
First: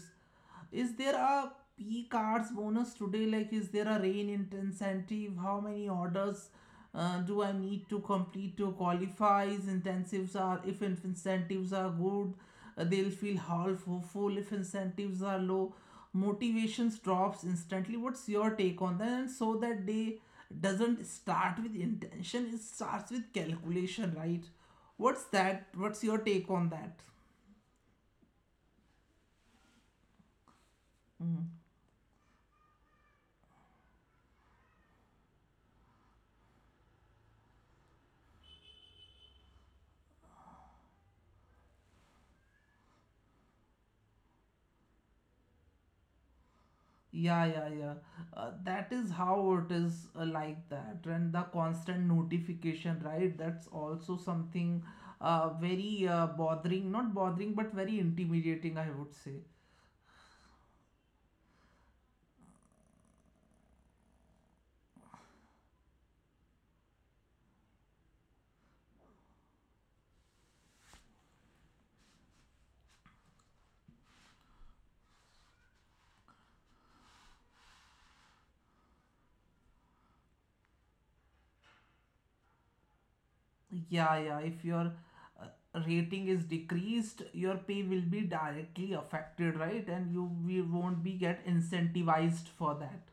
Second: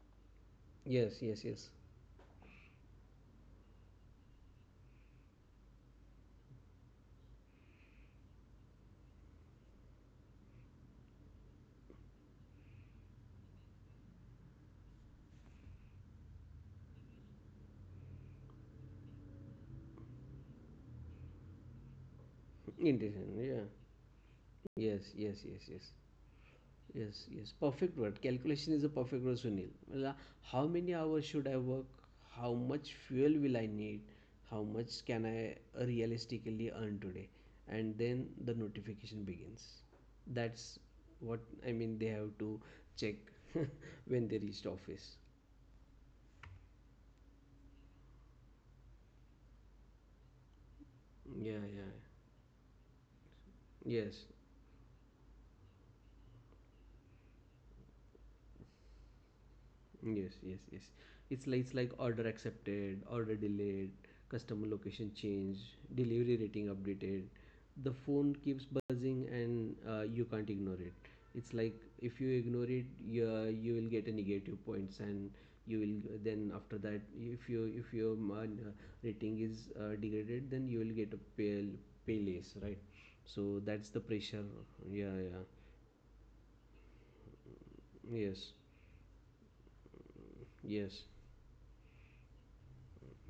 S1: Is there
S2: Yes, yes,
S1: a
S2: yes.
S1: P cards bonus today? Like, is there a incentive? How many orders do I need to complete to qualify? Is Incentives are if in- incentives are good, they'll feel half full. If incentives are low, motivations drops instantly. What's your take on that? And so that day doesn't start with intention, it starts
S2: Indecent.
S1: with
S2: Yeah.
S1: calculation, right?
S2: Yes,
S1: What's
S2: yes, yes,
S1: that?
S2: yes.
S1: What's your take on that?
S2: Yes, yes, perfect word. Calculation is a perfect word, Sunil. Well, how many hours should I work? How much fuel will I need? How much can I realistically earn today? And then the notification begins. That's what I mean. They have to check <laughs> when they reached office.
S1: Yeah, yeah, yeah. That is how it is. Like that, and the
S2: Yeah, yeah,
S1: constant notification, right? That's
S2: yes.
S1: also something very bothering not bothering, but very intimidating, I would say.
S2: Yes, yes, yes. It's like order accepted, order delayed, customer location changed, delivery rating updated. The phone keeps buzzing, and you can't ignore it. It's like, if you ignore it, you will get a negative points, and you will, then after that, if you if your rating is degraded, then you will get a pay less, right? So that's the
S1: Like, yeah,
S2: pressure.
S1: yeah. If your
S2: Yeah, yeah.
S1: uh, rating is decreased, your pay will be
S2: Yes,
S1: directly affected, right? And you we
S2: yes,
S1: won't be get incentivized for that.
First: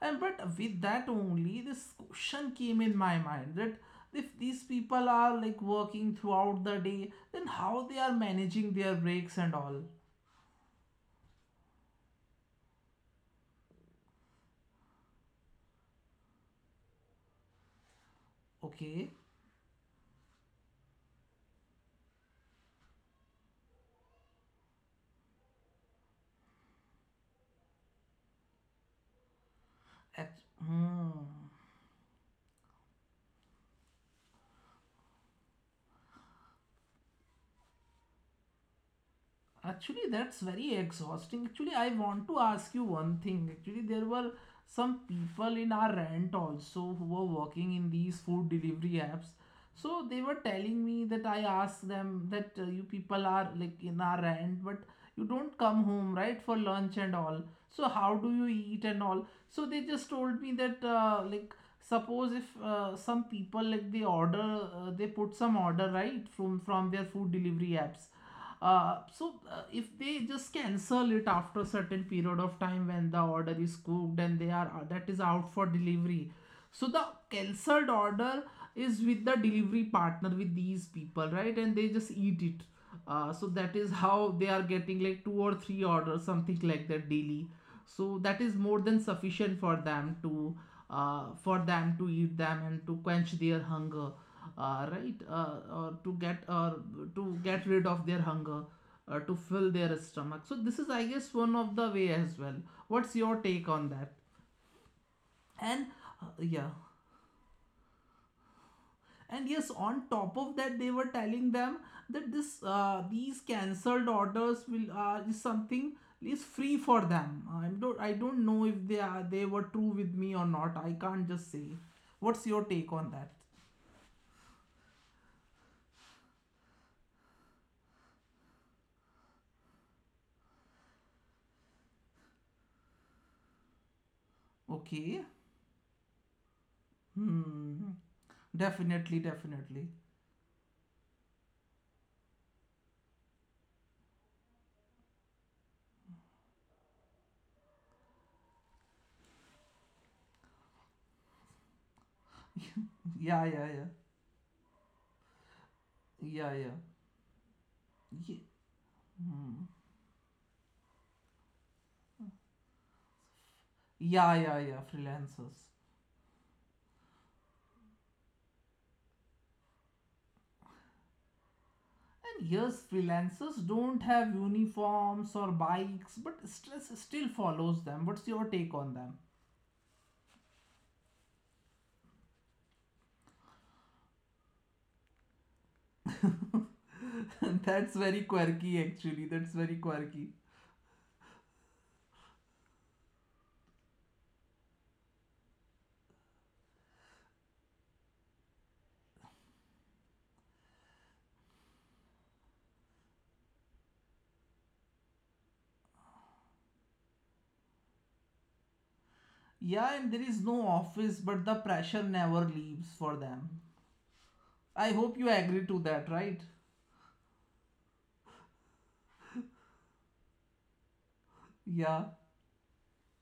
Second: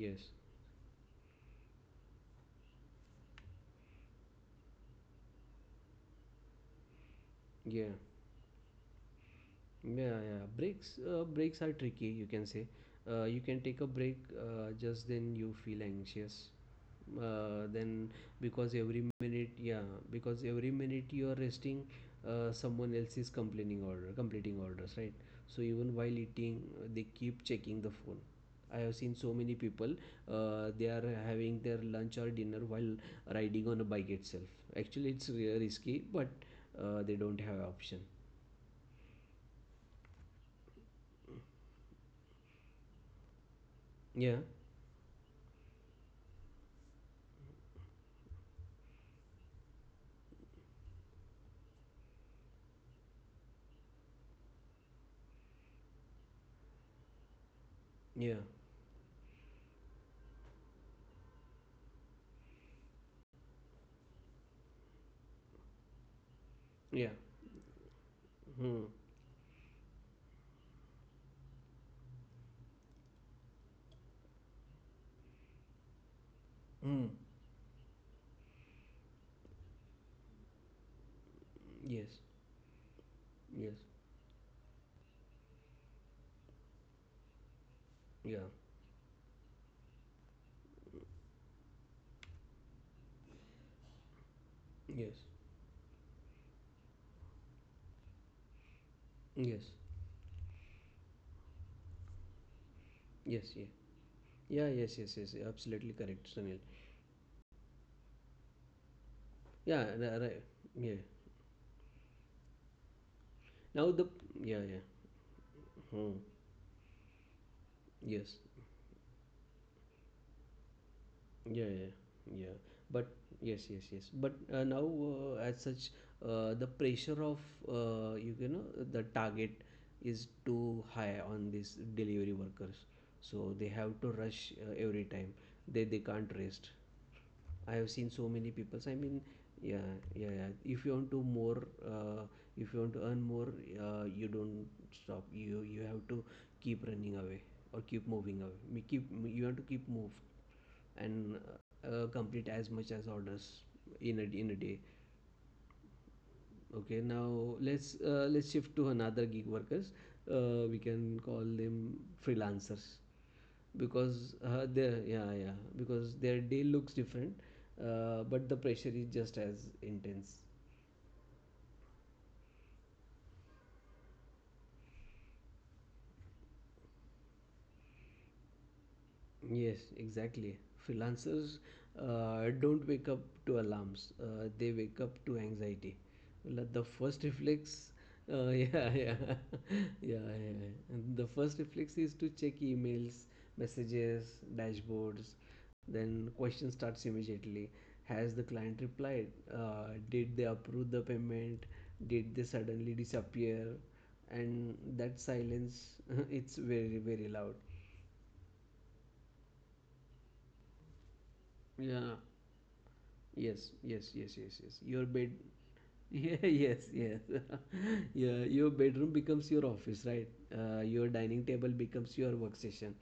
S1: And but with that only, this question came in my mind that if these people are like working throughout the day, then how they
S2: yeah.
S1: are managing their breaks and all?
S2: Yeah, yeah. Breaks are tricky, you can say. You can take a break, just then you feel anxious. Then, because
S1: Okay,
S2: every minute, yeah, because every minute you are resting, someone else is complaining order, completing orders, right? So even while eating, they keep checking the phone. I have seen so many people, they
S1: Hmm.
S2: are having their lunch or dinner while riding on a bike itself. Actually, it's risky, but they don't have option.
S1: Actually, that's very exhausting. Actually, I want to ask you one thing. Actually, there were
S2: Yeah,
S1: some people in our rent also who were working in these food delivery apps. So they were telling me that I asked them that you people are like in our end, but you don't come home right for lunch and all. So how
S2: yeah.
S1: do you eat and all? So they just told me that like suppose if some people like they order they put some order right from their
S2: Yeah.
S1: food delivery apps.
S2: Hmm.
S1: If they just cancel it after a certain period of time when the order is cooked and they are that is out for delivery, so the
S2: Mm.
S1: cancelled order is with the delivery partner with these people, right, and they
S2: Yes.
S1: just eat it. So
S2: Yes.
S1: that is how they are getting like two or three orders something like that daily, so
S2: Yeah.
S1: that is more than sufficient for them to eat them and to quench their hunger,
S2: Yes.
S1: right or to get rid of their hunger, to
S2: Yes.
S1: fill their stomach. So this is, I guess, one of the way as well. What's your
S2: Yes. Yeah.
S1: take on that?
S2: Yeah. Yes. Yes. Yes. Absolutely
S1: And
S2: correct, Sunil.
S1: yeah, and yes,
S2: Yeah.
S1: on top of that,
S2: Yeah.
S1: they were telling them that this these
S2: Now the,
S1: cancelled
S2: yeah,
S1: orders
S2: yeah.
S1: will is something
S2: Hmm.
S1: is free for them. I don't, I
S2: Yes.
S1: don't know if they are they were true with me or not, I can't just
S2: Yeah.
S1: say.
S2: Yeah.
S1: What's
S2: Yeah.
S1: your take
S2: But
S1: on that?
S2: yes. Yes. Yes. But, now, as such, the pressure of, uh, you you know the target is too high on these delivery workers, so they have to rush every
S1: Okay.
S2: time. They can't rest. I
S1: Hmm.
S2: have seen so many people. I
S1: Definitely,
S2: mean,
S1: definitely.
S2: yeah, yeah, yeah. If you want to more, If you want to earn more, you don't stop. You have to keep running away or keep moving away. Me keep you have to keep move and complete as much as orders
S1: Yeah, yeah, yeah,
S2: in a day.
S1: yeah, yeah.
S2: Okay, now let's let's
S1: Ye-
S2: shift to another gig
S1: hmm.
S2: workers. We can call them freelancers because
S1: Yeah, yeah, yeah,
S2: their yeah, yeah,
S1: freelancers.
S2: because their day looks different, but the pressure is just as intense.
S1: And yes, freelancers don't have uniforms or bikes, but stress still follows them. What's your take on them?
S2: Yes, exactly. Freelancers don't wake up to alarms. They wake up to anxiety. Like The first
S1: <laughs>
S2: reflex,
S1: That's very
S2: <laughs>
S1: quirky,
S2: yeah, yeah,
S1: actually. That's
S2: <laughs>
S1: very
S2: yeah,
S1: quirky.
S2: yeah. And the first reflex is to check emails, messages, dashboards. Then question starts immediately. Has the client replied? Did they approve the payment? Did they suddenly disappear? And that silence, <laughs> it's very, very loud.
S1: Yeah, and there is no office, but the pressure
S2: Yeah.
S1: never leaves for them.
S2: Yes, yes, yes, yes, yes.
S1: I hope you agree to that,
S2: <laughs>
S1: right?
S2: Yeah, yes, yes. <laughs> Yeah, your bedroom becomes your office, right? Your dining table
S1: Yeah.
S2: becomes your workstation.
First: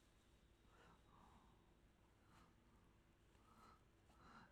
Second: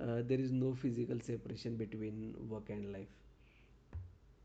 S2: There is no physical separation between work and life.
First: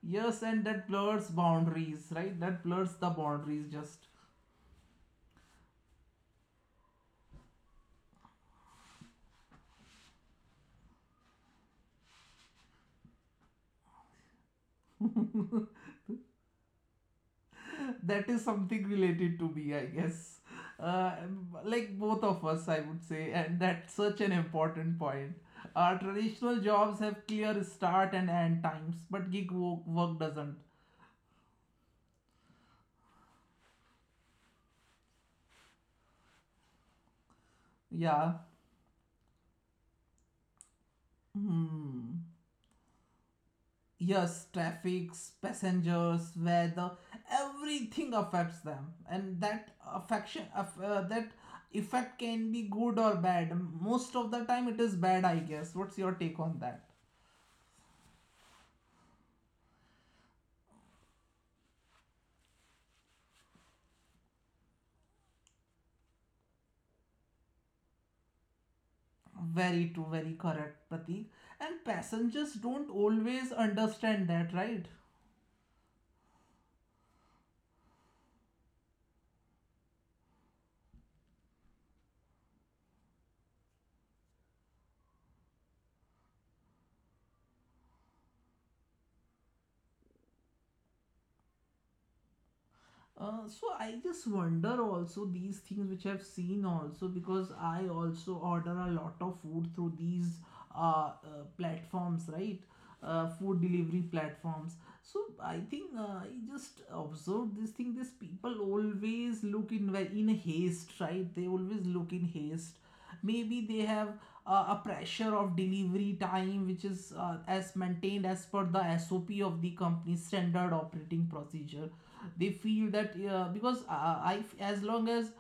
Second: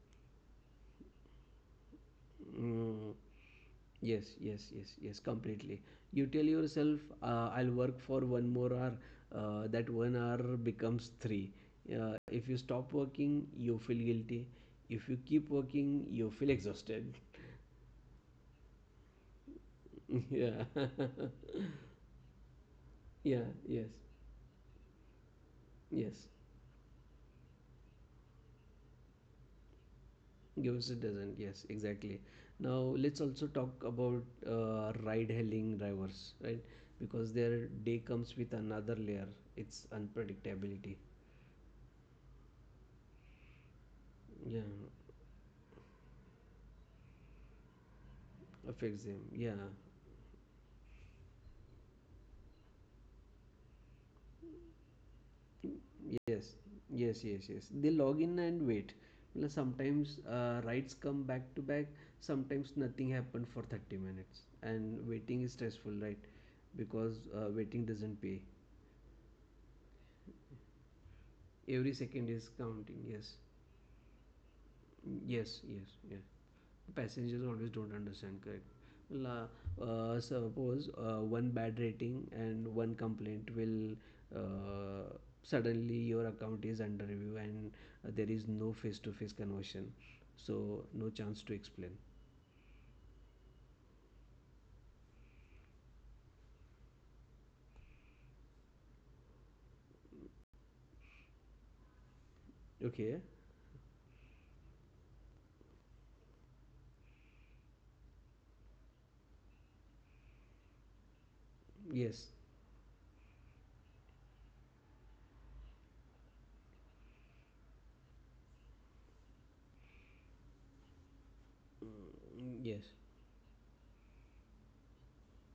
S1: Yes, and that blurs boundaries, right? That blurs the
S2: Mm.
S1: boundaries just.
S2: Yes, yes, yes, yes, completely. You tell yourself, I'll work for one more hour. That one hour becomes three. If you stop working, you feel guilty. If you keep working, you feel exhausted. <laughs>
S1: That is something related to me, I guess.
S2: Yeah.
S1: uh,
S2: <laughs>
S1: like both of us, I would say,
S2: Yeah,
S1: and that's
S2: yes.
S1: such an important point. Our
S2: Yes.
S1: traditional jobs have clear start and end times, but work doesn't.
S2: Gives it doesn't. Yes, exactly. Now let's also talk about ride hailing drivers, right? Because their day
S1: Yeah.
S2: comes with another layer. It's unpredictability.
S1: Hmm. Yes.
S2: Yeah.
S1: Traffic, passengers, weather, everything affects them,
S2: Affects them.
S1: and
S2: Yeah.
S1: that effect can be good or bad. Most of the time it is bad, I guess. What's your take on that?
S2: Yes, yes, yes. They log in and wait. Well, sometimes rides come back to back. Sometimes nothing happened for 30 minutes. And waiting is stressful, right? Because waiting doesn't pay.
S1: Very true, very correct, Pratik. And
S2: Every second
S1: passengers
S2: is
S1: don't
S2: counting. Yes,
S1: always understand that, right?
S2: yes, yes, yes. Passengers always don't understand. Correct. Well, suppose one bad rating and one complaint will uh, suddenly your account is under review, and there is no face to face conversion, so no chance to explain.
S1: So I just wonder also these things which I've seen also because I also order a lot of food through these uh, uh, platforms, right?
S2: Okay.
S1: Food delivery platforms. So I think I just observed this thing. These people always look in haste, right? They always look in
S2: Yes.
S1: haste. Maybe they have a pressure of delivery time which is as maintained as per the SOP of the company, standard operating procedure. They
S2: Mm,
S1: feel
S2: yes,
S1: that because I as long as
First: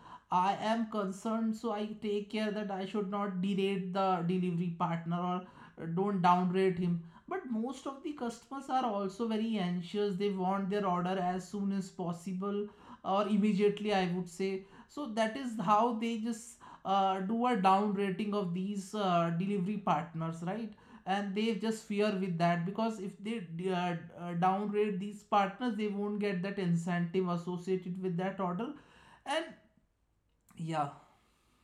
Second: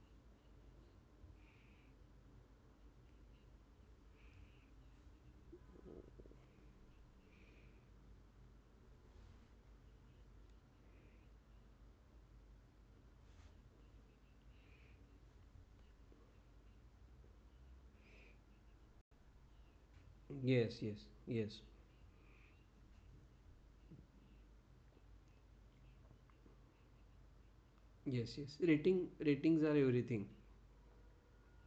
S1: I am concerned, so I take care that I should not derate the delivery partner or don't downrate him. But most of the customers are also very anxious, they want their order as soon as possible or immediately, I would say. So that is how they just do a down rating of these delivery partners, right?
S2: yes, yes,
S1: And they
S2: yes,
S1: just fear with that, because if they downgrade these partners, they won't get that incentive associated with
S2: yes,
S1: that
S2: yes,
S1: order.
S2: rating
S1: And
S2: ratings are everything,
S1: yeah,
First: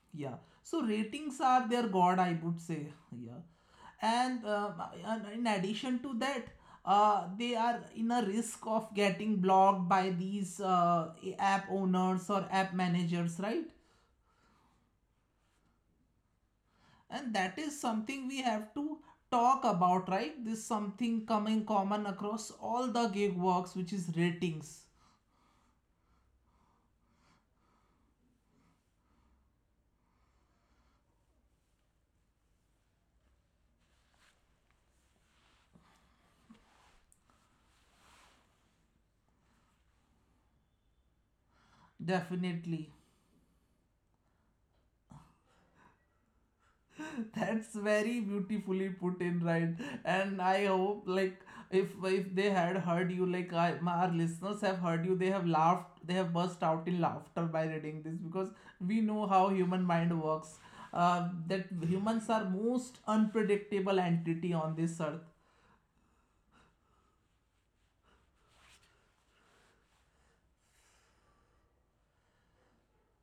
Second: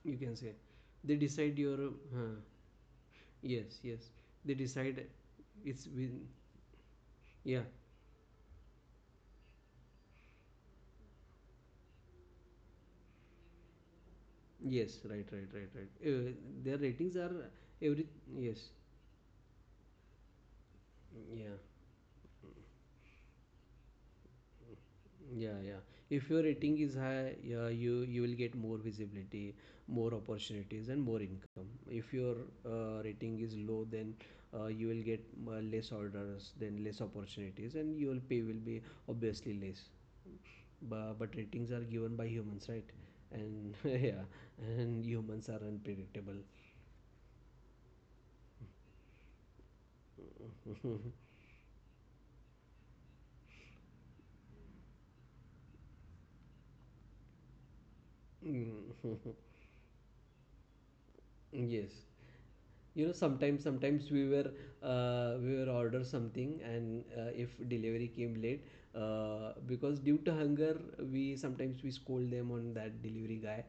S2: you
S1: yeah,
S2: can say.
S1: so
S2: They
S1: ratings
S2: decide
S1: are
S2: your
S1: their god, I
S2: uh,
S1: would say. Yeah,
S2: yes, yes. They decide
S1: and in
S2: it's
S1: addition to
S2: within.
S1: that, they
S2: Yeah.
S1: are in a risk of getting blocked by these app owners or app managers, right?
S2: Yes. Right. Right. Right. Right. Their ratings
S1: And
S2: are
S1: that is
S2: every.
S1: something we
S2: Yes.
S1: have to talk about, right? This something
S2: Yeah.
S1: coming common across all the gig works, which is ratings.
S2: Yeah. Yeah. If your rating is high, yeah, you will get more visibility, more opportunities, and more income. If your rating is low, then you will get less orders, then less opportunities, and your pay will be obviously less. But ratings are given by humans, right?
S1: Definitely.
S2: And <laughs> yeah, and humans are unpredictable.
S1: <laughs> That's very beautifully put in, right? And I
S2: <laughs>
S1: hope like if they had heard you, like I, my, our listeners have heard you, they have laughed, they have burst out in laughter by reading this, because we know how human mind works.
S2: Yes.
S1: That humans are most
S2: Sometimes we
S1: unpredictable
S2: were
S1: entity on this earth.
S2: order something and if delivery came late because due to hunger, we sometimes we scold them on that delivery guy,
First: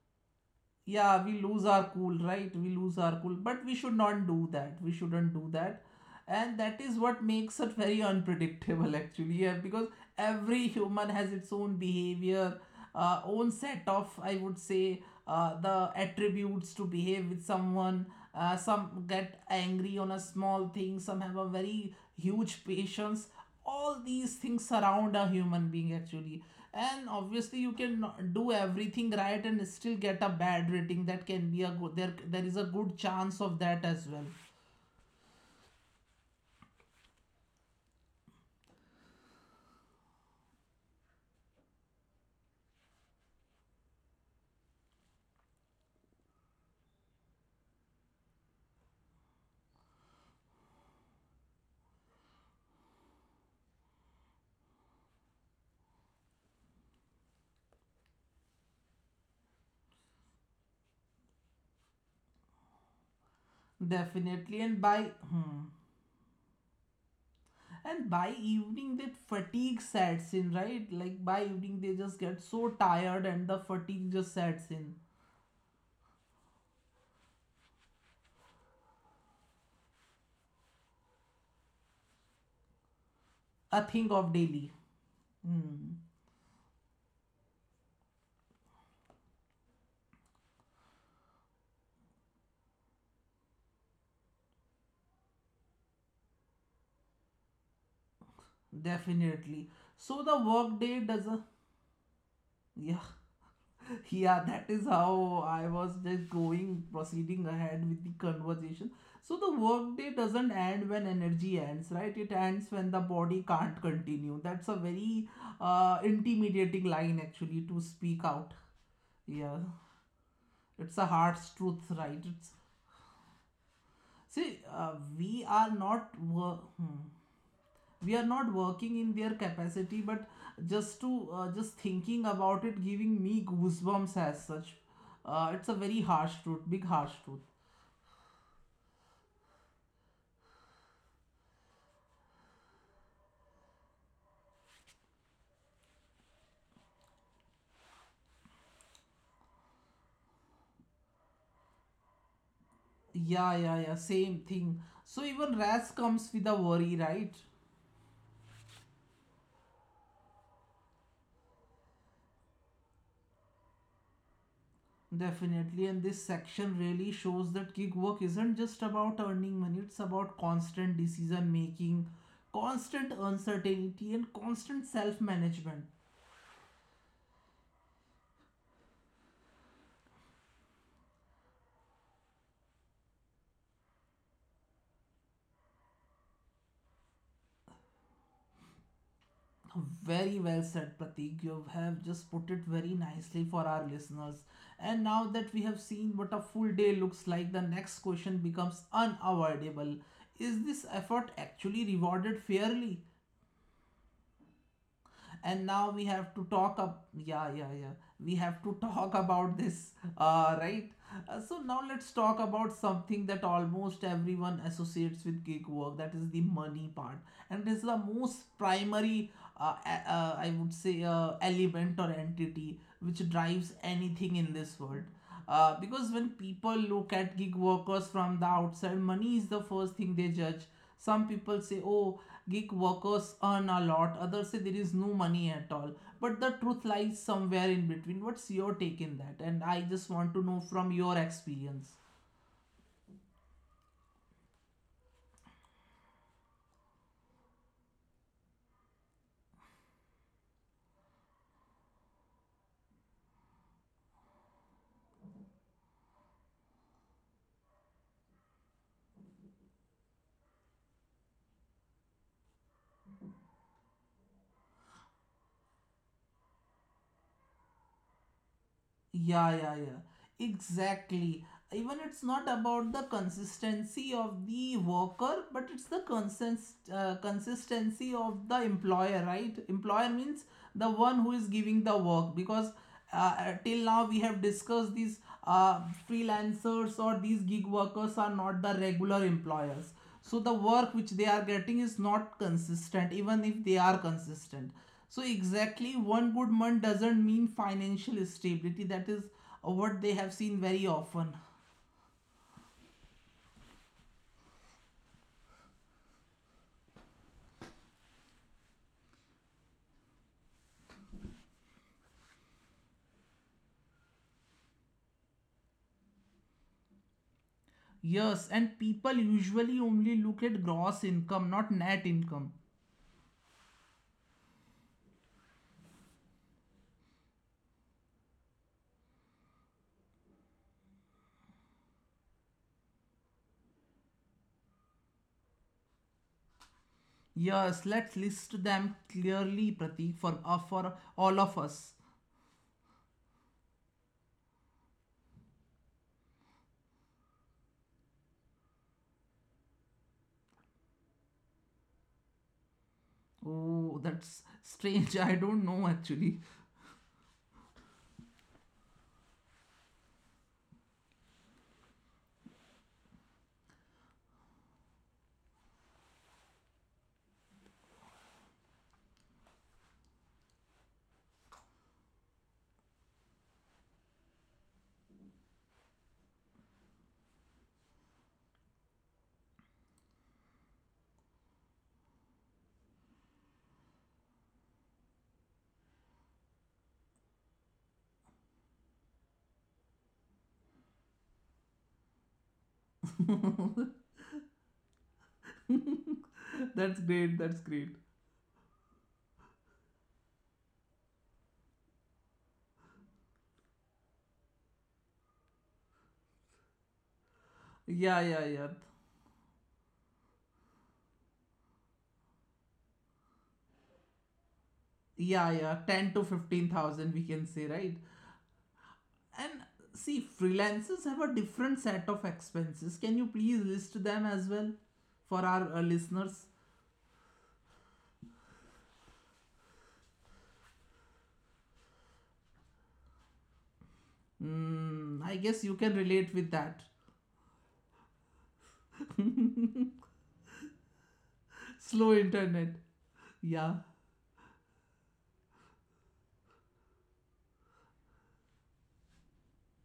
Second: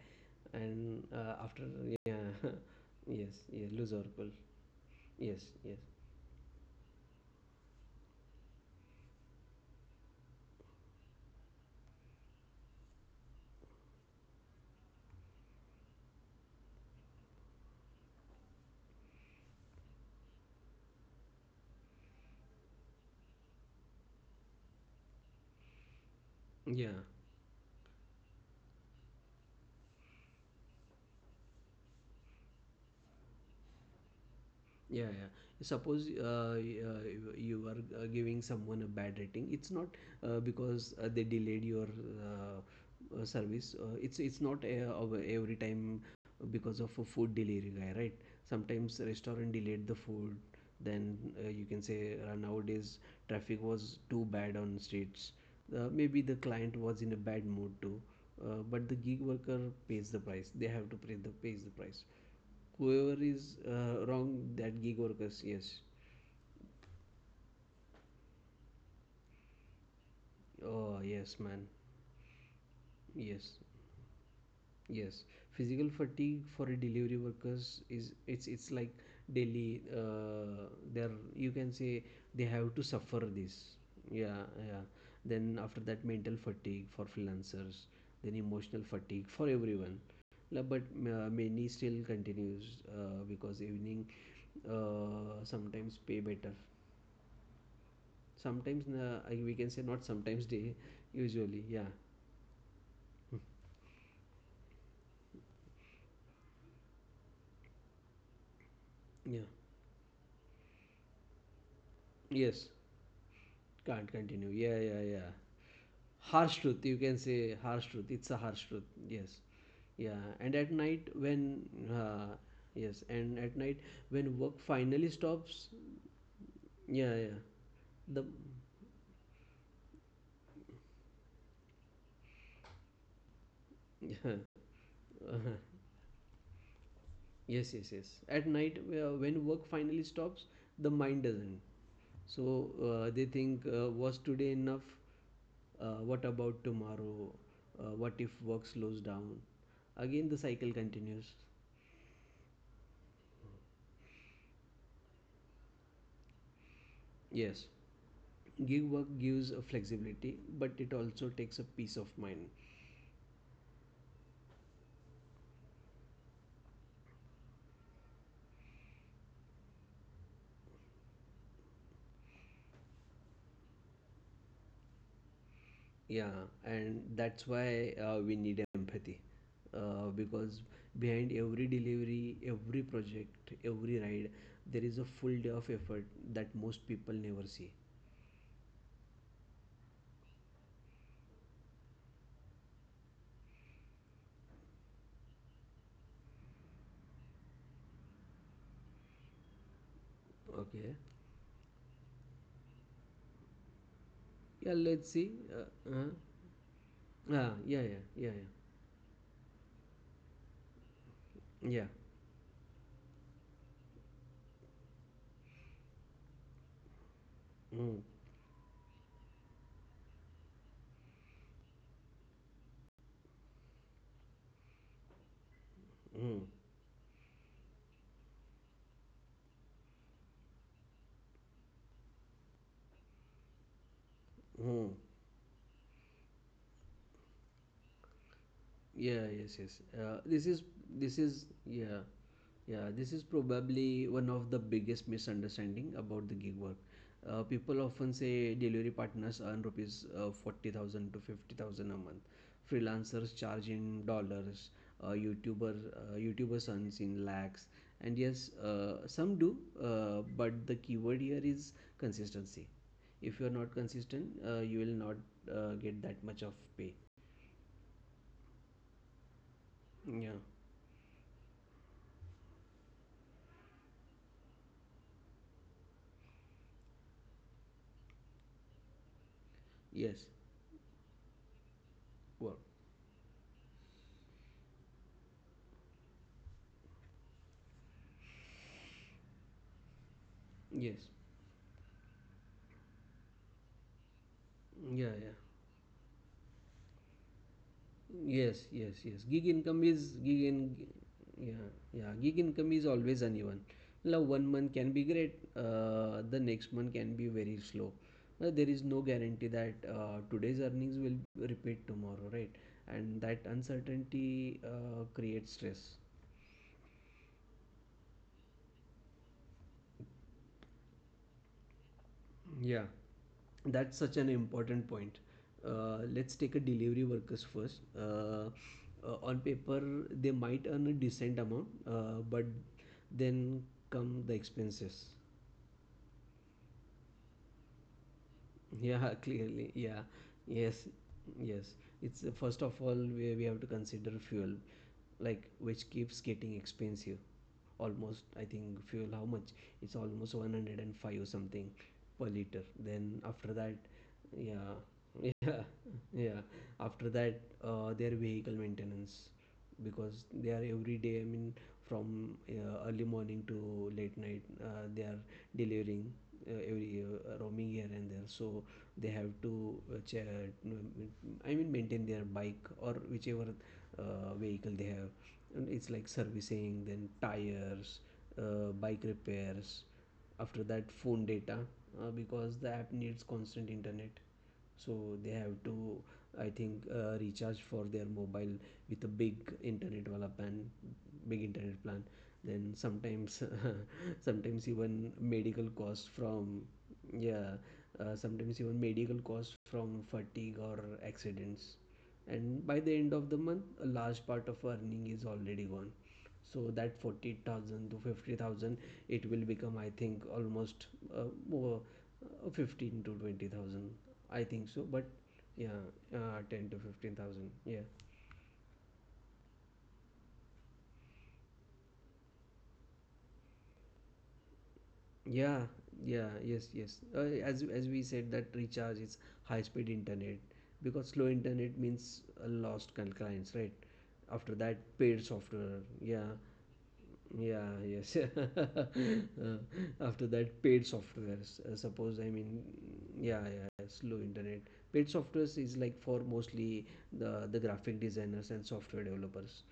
S2: and
S1: Yeah, we
S2: after.
S1: lose our cool,
S2: Yeah. <laughs>
S1: right? We lose our cool,
S2: Yes.
S1: but
S2: Yeah,
S1: we should
S2: loser
S1: not
S2: people.
S1: do that, we shouldn't
S2: Yes,
S1: do
S2: yes,
S1: that. And that is what makes it very unpredictable actually. Yeah, because every human has its own behavior, own set of, I would say, the attributes to behave with someone. Some get angry on a small thing, some have a very huge patience. All these things surround a human being actually.
S2: yeah.
S1: And obviously you can not do everything right and still get a bad rating. That can be a good, there is a good chance of that as well.
S2: Yeah, yeah. Suppose you are giving someone a bad rating. It's not because they delayed your service. It's not every time because of a food delivery guy, right? Sometimes restaurant delayed the food, then you can say, nowadays traffic was too bad on streets, maybe the client was in a bad mood too, but the gig worker pays the price, they have to pay the pays the price, whoever is
S1: Definitely.
S2: wrong,
S1: And by
S2: that gig
S1: hmm.
S2: workers. Yes.
S1: And by evening that fatigue sets in, right? Like by
S2: Oh
S1: evening they
S2: yes,
S1: just
S2: man.
S1: get so tired and the fatigue
S2: Yes.
S1: just sets in.
S2: Yes, physical fatigue for a delivery workers is it's like daily. They're, you can say, they have to
S1: A
S2: suffer
S1: thing
S2: this.
S1: of daily.
S2: Yeah, yeah.
S1: Hmm,
S2: Then after that, mental fatigue for freelancers. Then emotional fatigue for everyone. But many still continues because evening sometimes pay better. Sometimes
S1: definitely.
S2: we can say
S1: So the
S2: not
S1: work
S2: sometimes
S1: day
S2: they
S1: does a
S2: usually. Yeah,
S1: yeah yeah. That is how I was just going proceeding ahead with the conversation. So the
S2: yeah.
S1: workday doesn't end when energy ends, right? It ends when the
S2: Yes,
S1: body can't continue.
S2: can't
S1: That's a
S2: continue. Yeah,
S1: very
S2: yeah, yeah.
S1: intimidating
S2: Harsh
S1: line
S2: truth, you
S1: actually
S2: can
S1: to
S2: say.
S1: speak
S2: Harsh truth,
S1: out.
S2: it's a harsh truth. Yes.
S1: Yeah,
S2: Yeah,
S1: it's
S2: and
S1: a
S2: at
S1: harsh
S2: night
S1: truth,
S2: when
S1: right? It's
S2: uh, yes, and at night
S1: see
S2: when work
S1: we
S2: finally
S1: are not
S2: stops,
S1: wor- hmm.
S2: yeah, yeah,
S1: We are not
S2: the
S1: working in their capacity, but just to just thinking about it giving me goosebumps as such. It's
S2: <laughs>
S1: a
S2: uh
S1: very harsh truth, big harsh truth.
S2: yes, yes, yes, at night when work finally stops, the mind doesn't, so they think, was today enough, what about tomorrow, what if work slows down, again the cycle continues.
S1: Yeah, yeah, yeah, same thing. So even ras comes with a worry, right?
S2: Yes, give work gives a flexibility but it also takes a peace of mind.
S1: Definitely. And this section really shows that gig work isn't just about earning money, it's about constant decision making, constant uncertainty, and constant self management.
S2: Yeah, and that's why we need empathy because behind every delivery, every project, every ride, there is a full day of effort that most people never see.
S1: Very well said, Pratik. You have just put it very nicely for our listeners. And now that we have seen what a full day looks like, the next question becomes unavoidable. Is this effort
S2: Okay.
S1: actually rewarded fairly?
S2: Yeah, let's
S1: And
S2: see
S1: now we have to talk up, yeah, yeah,
S2: ah,
S1: yeah,
S2: yeah, yeah,
S1: we
S2: yeah,
S1: have to talk about this. Right. uh,
S2: yeah,
S1: so
S2: yeah.
S1: now let's talk about something that almost everyone associates with gig work, that is the money part. And this
S2: Mm.
S1: is the most primary I would say element or entity which drives anything in this world,
S2: Mm.
S1: because when people look at gig workers from the outside, money is the first thing they judge. Some people say, oh, gig workers earn a lot. Others say
S2: Mm.
S1: there is no money at all, but the truth lies somewhere in between. What's your
S2: Yeah,
S1: take in
S2: yes,
S1: that?
S2: yes.
S1: And I just want to know
S2: This
S1: from
S2: is
S1: your
S2: yeah,
S1: experience.
S2: yeah. This is probably one of the biggest misunderstanding about the gig work. People often say delivery partners earn rupees 40,000 to 50,000 a month. Freelancers charge in dollars. YouTubers earns in lakhs. And yes, some do, but the keyword here is consistency. If you are not consistent, you will not get that much of pay.
S1: Yeah, yeah,
S2: Yeah.
S1: yeah, exactly. Even it's not about the consistency of the worker, but it's the consistency of the employer, right? Employer
S2: Yes.
S1: means the one who is giving the work.
S2: Work.
S1: Because till now we have discussed, these uh, freelancers or these gig workers are not the regular employers, so the work
S2: Yes.
S1: which they are getting is not consistent even if they are consistent.
S2: Yeah,
S1: So
S2: yeah.
S1: exactly, one good month doesn't mean financial
S2: Yes,
S1: stability.
S2: yes,
S1: That is
S2: yes. Gig income
S1: what
S2: is
S1: they have
S2: gig
S1: seen
S2: in
S1: very often.
S2: yeah, yeah. Gig income is always uneven. Now one month can be great, the next month can be very slow. There is no guarantee that today's earnings will repeat tomorrow, right? And that uncertainty creates stress.
S1: Yes, and people usually only look at gross income, not net income.
S2: Yeah, that's such an important point. Let's take a delivery workers first. On paper, they might earn a decent amount, but then come the expenses.
S1: Yes, let's list them clearly,
S2: Yeah,
S1: Pratik,
S2: <laughs> clearly.
S1: for
S2: Yeah.
S1: all of us.
S2: Yes. Yes. It's first of all, we have to consider fuel, like which keeps getting expensive. Almost, I think fuel how much? It's almost 105 or something per liter.
S1: Oh,
S2: Then
S1: that's
S2: after that,
S1: strange. <laughs> I don't
S2: yeah,
S1: know
S2: <laughs>
S1: actually.
S2: yeah, yeah. After that, their vehicle maintenance, because they are every day, I mean, from early morning to late night, they are delivering, every roaming here and there, so they have to I mean maintain their bike or whichever vehicle they have, and it's like servicing, then tires, bike repairs. After that, phone data, because the app needs constant internet, so they have to, I think, recharge for their mobile with a big internet wala plan, big internet plan. Then
S1: <laughs>
S2: sometimes <laughs> sometimes even medical
S1: That's
S2: costs
S1: great.
S2: from,
S1: That's great.
S2: yeah, sometimes even medical costs from fatigue or accidents. And by the end of the month, a large part of earning is already gone. So that
S1: Yeah, yeah,
S2: 40,000 to
S1: yeah.
S2: 50,000 it will become, I think, almost uh, over 15 to 20,000, I think
S1: Yeah,
S2: so. But
S1: yeah. 10 to
S2: yeah,
S1: 15,000
S2: 10 to
S1: we can say,
S2: 15,000.
S1: right?
S2: Yeah.
S1: And see, freelancers have a different set of expenses. Can you please list them as well for our
S2: Yeah,
S1: listeners?
S2: yeah, yes, yes. As we said, that recharge is high speed internet, because slow internet means a lost clients, right? After that,
S1: Mm, I
S2: paid
S1: guess you can
S2: software.
S1: relate with
S2: Yeah,
S1: that.
S2: yeah, yes. <laughs> After that, paid software.
S1: <laughs>
S2: Uh,
S1: Slow
S2: suppose I
S1: internet.
S2: mean, yeah,
S1: Yeah.
S2: yeah, yeah, slow internet. Paid software is like for mostly the graphic designers and software developers,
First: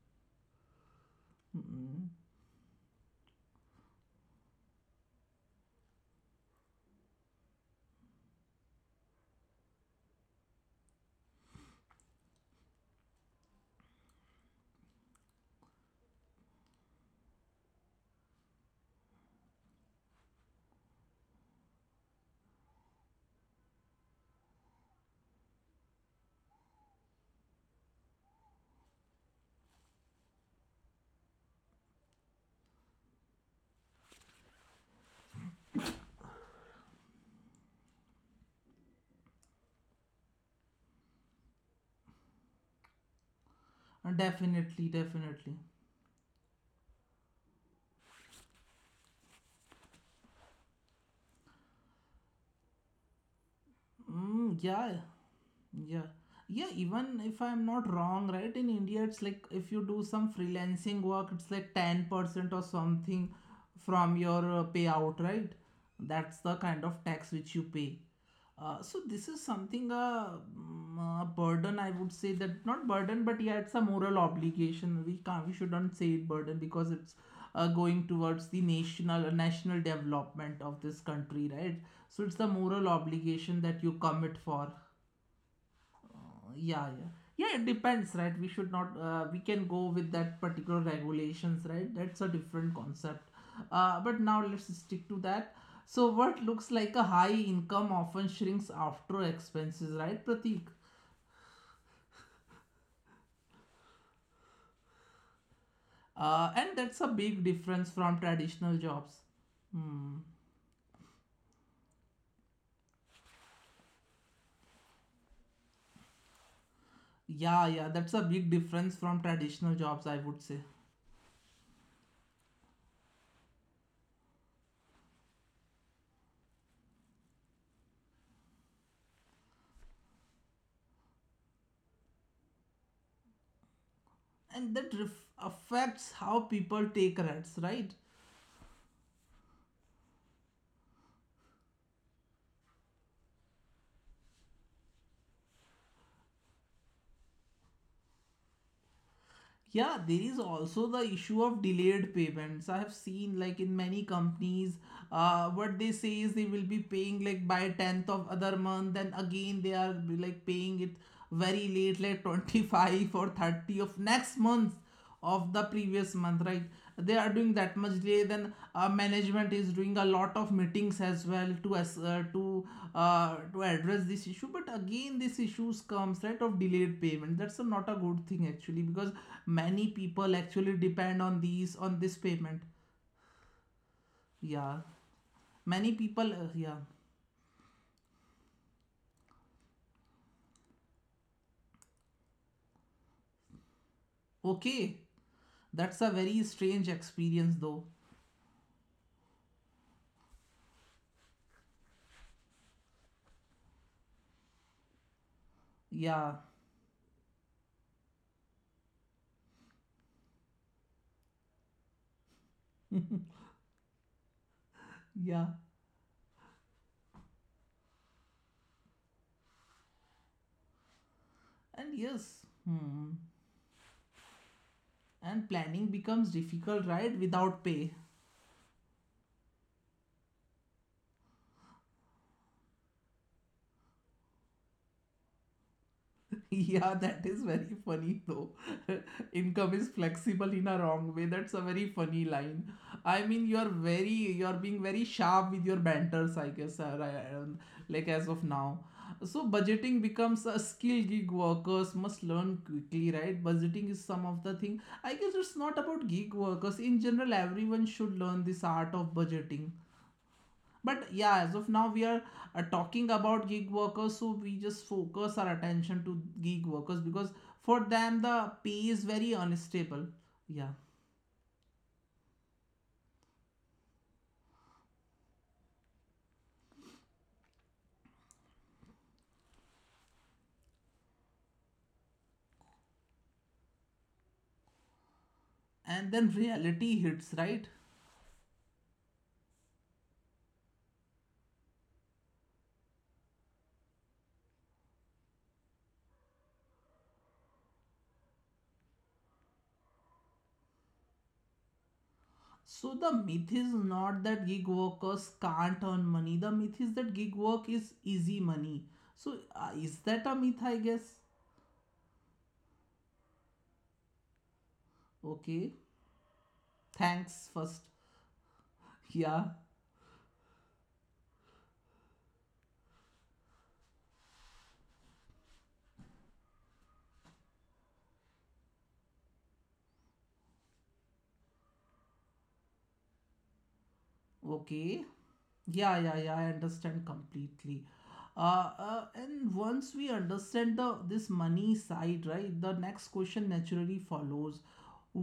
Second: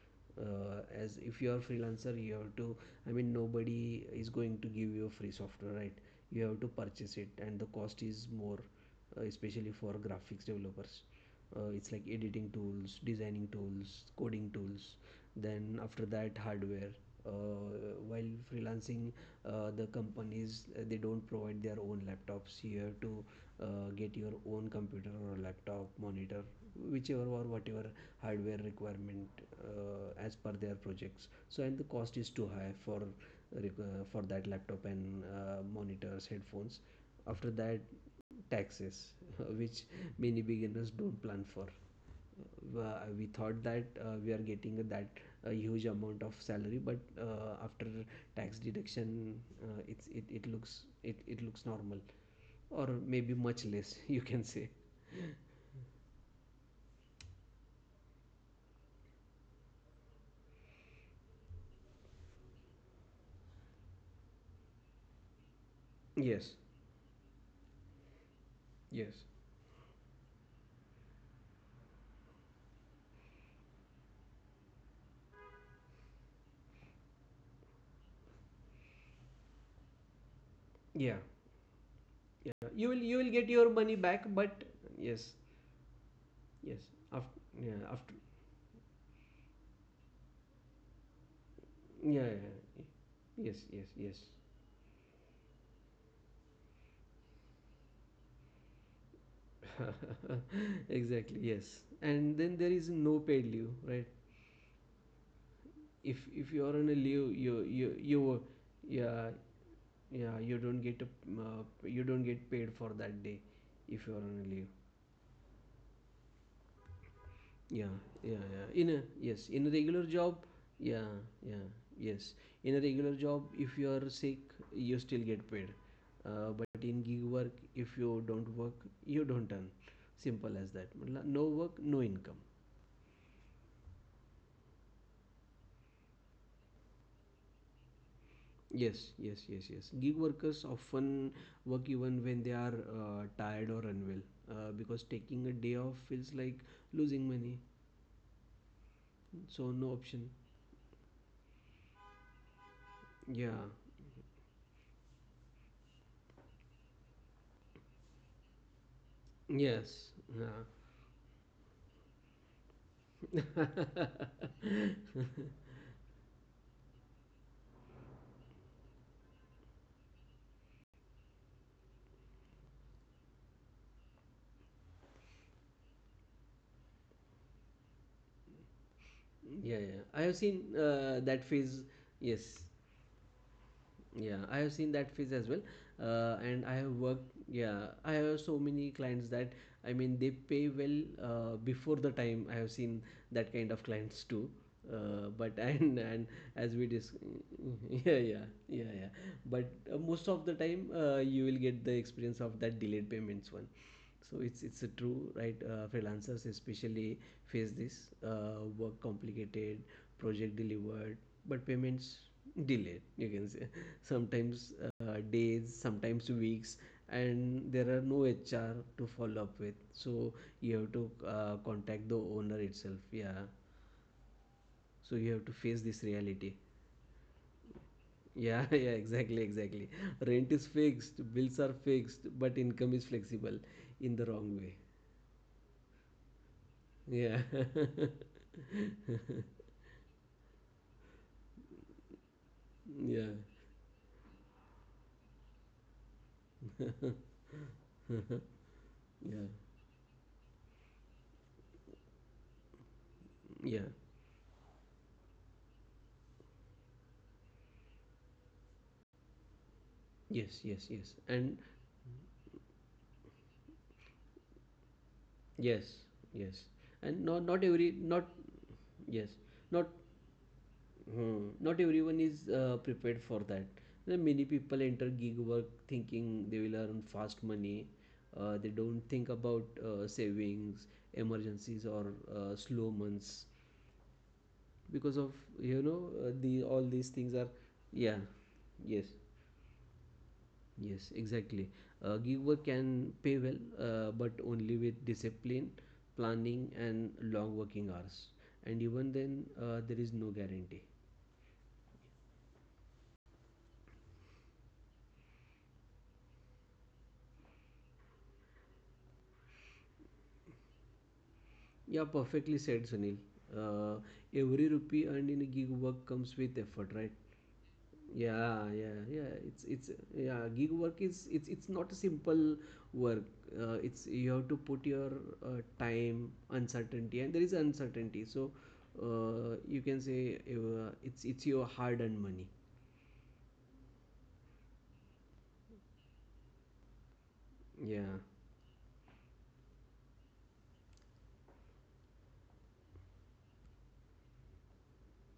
S2: as if you are a
S1: Mm.
S2: freelancer, you have to, I mean, nobody is going to give you free software, right? You have to purchase it, and the cost is more, especially for graphics developers. It's like editing tools, designing tools, coding tools. Then after that, hardware, uh, while freelancing, the companies, they don't provide their own laptops. You have to get your own computer or laptop monitor, whichever or whatever hardware requirement, as per their projects. So and the cost is too high for for that laptop, and monitors, headphones. After that, taxes <laughs> which many beginners don't plan for. We thought that we are getting that
S1: Definitely,
S2: a
S1: definitely.
S2: huge amount of salary, but after tax deduction, it looks it looks normal, or maybe much less, <laughs> you can say.
S1: Mm, yeah. Yeah. Yeah, even if I'm not wrong, right? In India, it's like if you do some freelancing work, it's like 10% or something from your payout, right? That's
S2: Yes,
S1: the kind of tax which you pay. So
S2: yes.
S1: this is something, mm, a burden, I would say. That not burden, but yeah, it's a moral obligation. We can't, we shouldn't say it burden, because it's going towards the national national development of this
S2: Yeah,
S1: country, right? So it's the
S2: yeah, you
S1: moral
S2: will, you will get
S1: obligation
S2: your
S1: that you
S2: money back,
S1: commit
S2: but
S1: for.
S2: yes, yes.
S1: Yeah, yeah,
S2: After,
S1: yeah, it
S2: yeah,
S1: depends,
S2: after,
S1: right? We should not we can go with that particular regulations, right?
S2: yeah,
S1: That's
S2: yeah.
S1: a different
S2: Yeah.
S1: concept.
S2: Yes, yes, yes.
S1: But now let's stick to that. So what looks like a high income often shrinks after expenses, right, Pratik?
S2: <laughs> exactly. Yes. And then there is no paid leave, right? if if you
S1: And
S2: are on a
S1: that's a
S2: leave,
S1: big
S2: you you
S1: difference from
S2: you
S1: traditional jobs.
S2: yeah,
S1: Hmm.
S2: yeah, you don't get paid for that day if you are on a leave.
S1: Yeah, yeah,
S2: Yeah,
S1: that's a
S2: yeah,
S1: big
S2: yeah. In
S1: difference
S2: a,
S1: from
S2: yes, in
S1: traditional
S2: a
S1: jobs,
S2: regular
S1: I would
S2: job,
S1: say.
S2: yeah, yeah, yes. In a regular job, if you are sick, you still get paid. But in gig work, if you don't work, you don't earn. Simple as that. मतलब no work, no income.
S1: And that affects how people take risks, right?
S2: Yes, yes, yes, yes. Gig workers often work even when they are tired or unwell, because taking a day off feels like losing money. So no
S1: Yeah,
S2: option.
S1: there is also the issue of delayed payments. I have
S2: Yeah.
S1: seen like in many companies, what they say is they will be paying like by 10th of other month, and again they are
S2: Yes.
S1: like
S2: Yeah.
S1: paying it very late, like 25
S2: <laughs>
S1: or 30 of next
S2: yeah,
S1: month, of the previous month, right? They are doing that much delay. Then management is doing a lot of meetings as well to as to address this issue, but again this issues comes right of delayed payment. That's a, not a good thing actually, because
S2: yeah.
S1: many
S2: I have
S1: people
S2: seen
S1: actually depend
S2: that
S1: on
S2: phase.
S1: these, on this
S2: Yes,
S1: payment.
S2: yeah, I have seen
S1: Yeah,
S2: that phase as well,
S1: many people
S2: and I have
S1: yeah.
S2: worked, yeah, I have so many clients that I mean they pay well, before the time. I have seen that kind of clients too,
S1: Okay,
S2: but <laughs> and
S1: that's
S2: and
S1: a very
S2: as we
S1: strange
S2: dis- <laughs>
S1: experience though.
S2: yeah, yeah, yeah, yeah, but most of the time you will get the experience of that delayed payments one. So it's a true, right?
S1: Yeah,
S2: Freelancers especially face this work complicated, project delivered, but payments delayed, you can say. Sometimes
S1: yeah,
S2: days, sometimes weeks. And there are no HR to follow up with, so you have to
S1: and
S2: contact the
S1: yes.
S2: owner itself,
S1: Hmm.
S2: yeah. So you
S1: And
S2: have to
S1: planning
S2: face this
S1: becomes
S2: reality.
S1: difficult, right, without pay?
S2: Yeah, <laughs> yeah, exactly, exactly. Rent is fixed, bills are fixed, but income is flexible in the wrong way.
S1: <laughs> Yeah, that is
S2: Yeah,
S1: very
S2: <laughs>
S1: funny though. <laughs> Income is flexible in a wrong way. That's a very funny line.
S2: yeah.
S1: I mean, you're very, you're being very sharp with your banters, I guess, like as of
S2: <laughs>
S1: now. So
S2: Yeah,
S1: budgeting becomes a skill gig workers must learn quickly, right? Budgeting
S2: yeah,
S1: is some of the thing. I guess it's not about gig workers. In general, everyone should learn this art of budgeting.
S2: yes, yes,
S1: But
S2: yes,
S1: yeah, as of
S2: and
S1: now, we are talking about gig workers, so we just focus our
S2: yes,
S1: attention to gig
S2: yes,
S1: workers, because
S2: and not
S1: for
S2: every
S1: them
S2: not,
S1: the pay is very
S2: yes, not,
S1: unstable. Yeah,
S2: not everyone is prepared for that. There are many people enter gig work thinking they will earn fast money. They don't think about savings, emergencies, or slow months because of you
S1: and
S2: know
S1: then
S2: the all
S1: reality
S2: these
S1: hits,
S2: things are,
S1: right?
S2: yeah, yes. Yes, exactly. A giver can pay well, but only with discipline, planning, and long working hours. And even then, there is no guarantee.
S1: So the myth is not that gig workers can't earn money. The myth is that gig work is easy money. So is that a myth? I guess.
S2: Yeah, perfectly said, Sunil. Uh, every rupee earned in a gig
S1: Okay.
S2: work comes with effort, right?
S1: Thanks first. <laughs>
S2: Yeah, yeah, yeah.
S1: Yeah.
S2: It's yeah. Gig work is it's not a simple work. It's you have to put your time, uncertainty, and there is uncertainty. So you can say it's your hard-earned money.
S1: Okay. Yeah, yeah, yeah. I understand completely.
S2: Yeah.
S1: And once we understand the this money side, right, the next question naturally follows.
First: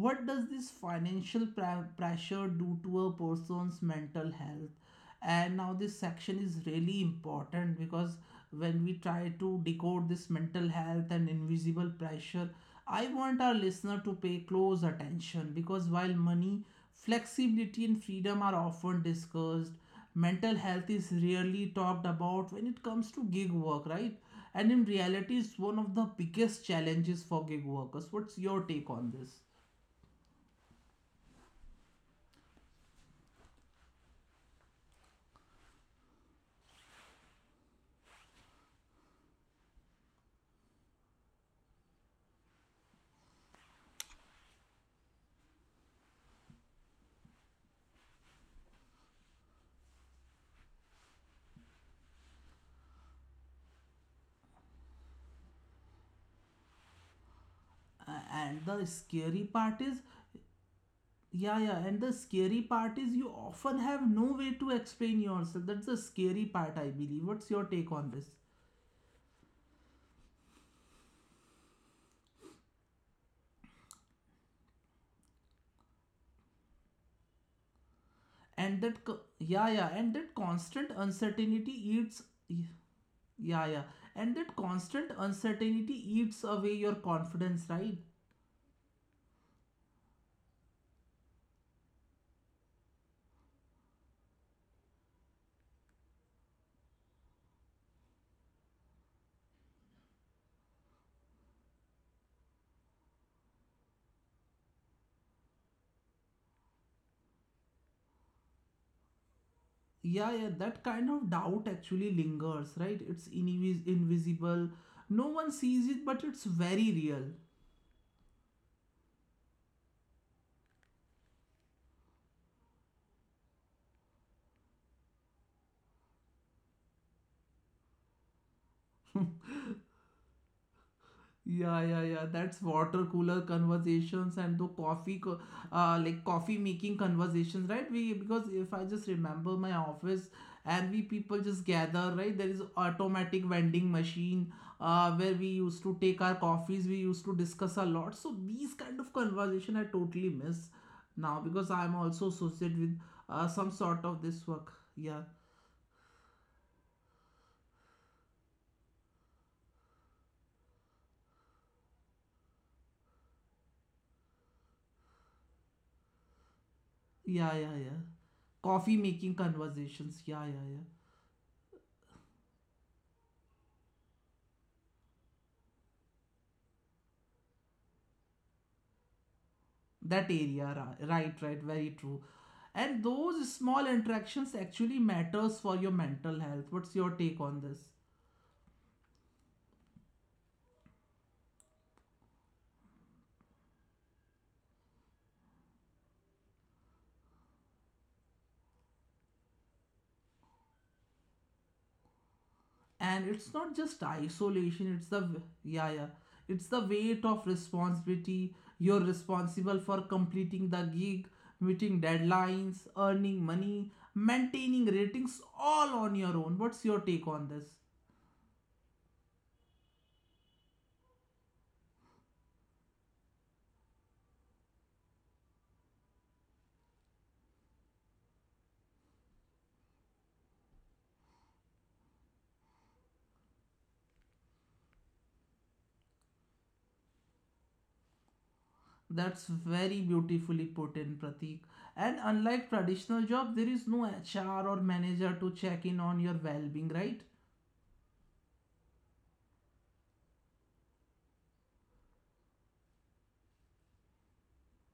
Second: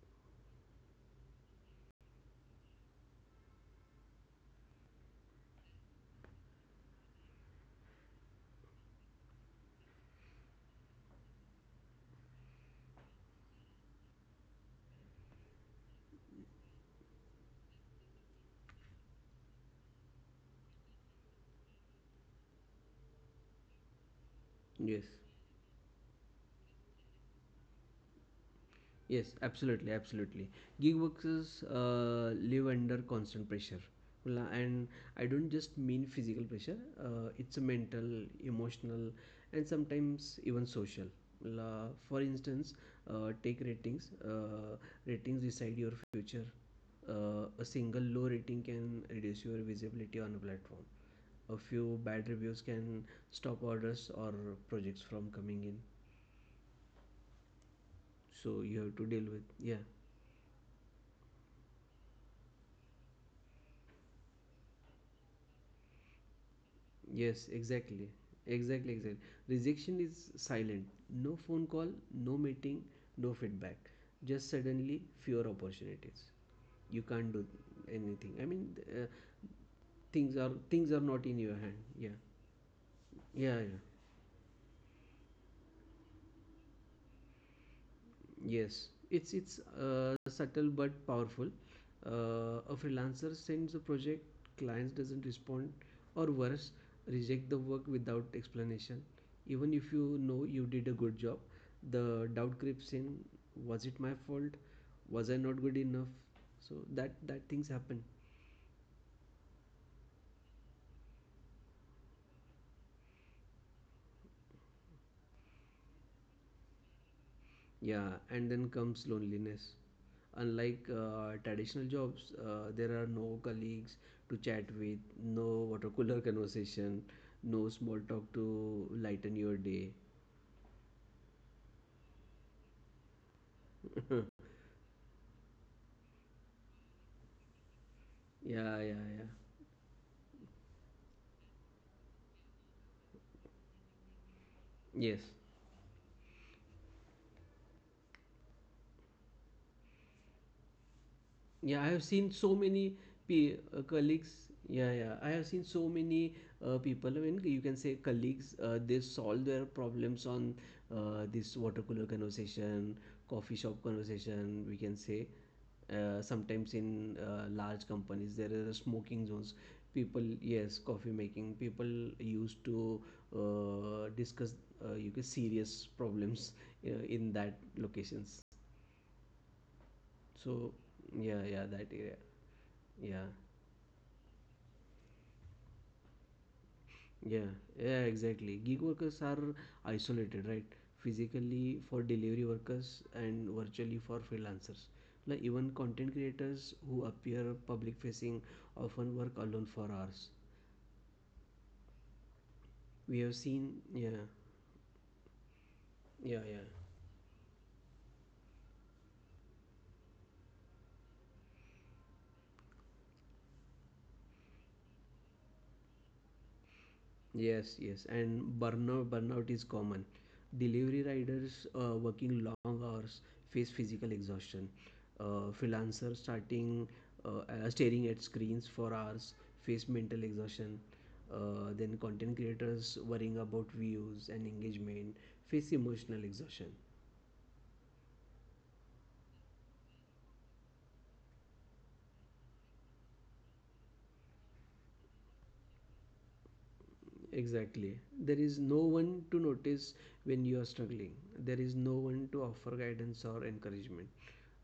S1: What does this pressure do to a person's mental health? And now this section is really important, because when we try to decode this mental health and invisible pressure, I want our listener to pay close attention, because while money, flexibility and freedom are often discussed, mental health is rarely talked about when it comes to gig work, right? And in
S2: Yes.
S1: reality it's one of the biggest challenges for gig workers. What's your take on this?
S2: Yes, absolutely, absolutely. Gig workers live under constant pressure. And I don't just mean physical pressure. It's a mental, emotional, and sometimes even social. For instance, take ratings. Ratings decide your future. A single low rating can reduce your visibility on a platform. A few bad reviews can stop orders or projects from coming in.
S1: And
S2: So
S1: the
S2: you have to deal
S1: scary
S2: with,
S1: part
S2: yeah.
S1: is, yeah, yeah, and the scary part is you often have no way to explain yourself. That's the scary part, I believe. What's
S2: Yes,
S1: your take on
S2: exactly.
S1: this?
S2: Exactly, exactly. Rejection is silent. No phone call, no meeting, no feedback. Just suddenly fewer opportunities. You can't do anything. I mean,
S1: Yeah, yeah, and that
S2: things are
S1: constant
S2: things are not in your
S1: uncertainty
S2: hand.
S1: eats,
S2: Yeah,
S1: yeah,
S2: yeah,
S1: yeah,
S2: yeah.
S1: and that constant uncertainty eats away your confidence, right?
S2: Yes, it's subtle but powerful. A freelancer sends a project, clients doesn't respond, or worse, reject the work without explanation. Even if you know you did a good job, the doubt creeps in. Was it my fault? Was I not good enough? So that things happen.
S1: Yeah, yeah, that kind of doubt actually lingers, right? It's invisible. No one sees it, but it's very real.
S2: Yeah, and then comes loneliness. Unlike traditional jobs, there are no colleagues to chat with, no water cooler <laughs> conversation, no small talk to
S1: <laughs>
S2: lighten your day.
S1: Yeah, yeah, yeah. That's water cooler
S2: <laughs>
S1: conversations and the like coffee making conversations, right? We,
S2: Yeah,
S1: because
S2: yeah,
S1: if I
S2: yeah.
S1: just remember my office and we people just gather, right? There is automatic vending machine,
S2: Yes.
S1: where we used to take our coffees. We used to discuss a lot. So these kind of conversation I totally miss now, because
S2: Yeah, I
S1: I'm
S2: have
S1: also
S2: seen so
S1: associated
S2: many
S1: with
S2: pe-
S1: some sort of this
S2: colleagues.
S1: work.
S2: Yeah, yeah,
S1: Yeah,
S2: I have seen so many people. I mean, you can say colleagues. They solve their problems on this water cooler conversation, coffee shop conversation. We can say sometimes in
S1: yeah, yeah,
S2: large
S1: yeah.
S2: companies there are
S1: Coffee
S2: smoking
S1: making
S2: zones.
S1: conversations.
S2: People,
S1: Yeah, yeah,
S2: yes,
S1: yeah.
S2: coffee making. People used to discuss, you can serious problems in that locations.
S1: That
S2: So
S1: area. Right,
S2: yeah,
S1: right,
S2: yeah,
S1: very
S2: that
S1: true.
S2: area.
S1: And
S2: Yeah,
S1: those small interactions actually matters for your mental health. What's your take on
S2: yeah,
S1: this?
S2: yeah, exactly. Gig workers are isolated, right? Physically for delivery workers and virtually for freelancers. Like even content creators who appear public facing often work alone for hours.
S1: And
S2: We have
S1: it's not
S2: seen,
S1: just
S2: yeah,
S1: isolation, it's the, yeah, yeah,
S2: yeah,
S1: it's
S2: yeah.
S1: the weight of responsibility. You're responsible for completing the gig, meeting deadlines, earning money, maintaining ratings, all on your own. What's your take on this?
S2: Yes, yes, and burnout is common. Delivery riders working long hours face physical exhaustion. Freelancers starting staring at screens for hours face mental exhaustion. Then content creators worrying about views and engagement face emotional exhaustion.
S1: That's very beautifully put in, Pratik. And unlike traditional job, there is no HR or manager to check in on your well-being, right?
S2: Exactly. There is no one to notice when you are struggling. There is no one to offer guidance or encouragement.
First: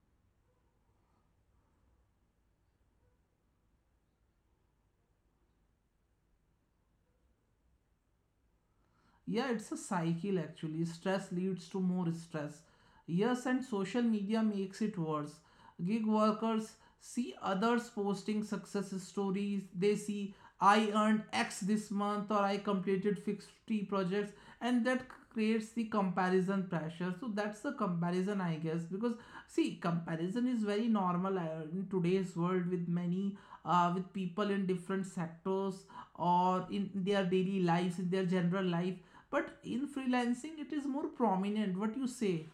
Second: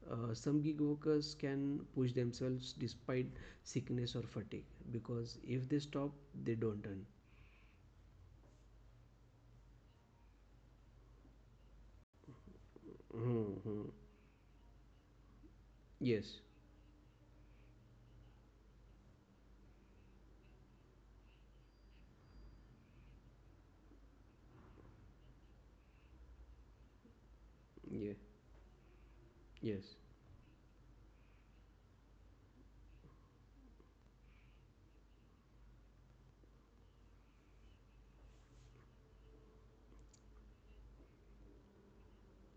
S2: Some gig workers can push themselves despite sickness or fatigue because if they stop, they don't earn.
S1: Yeah, it's a cycle actually. Stress leads to more stress. Yes, and
S2: Hmm.
S1: social media makes it worse. Gig
S2: Yes.
S1: workers see others posting success stories. They see I earned X this month or I completed 50 projects, and that creates the comparison pressure. So that's the
S2: Yeah.
S1: comparison, I guess, because
S2: Yes.
S1: see, comparison is very normal in today's world with many with people in different sectors or in their daily lives, in their general life, but in freelancing it is more prominent. What you say?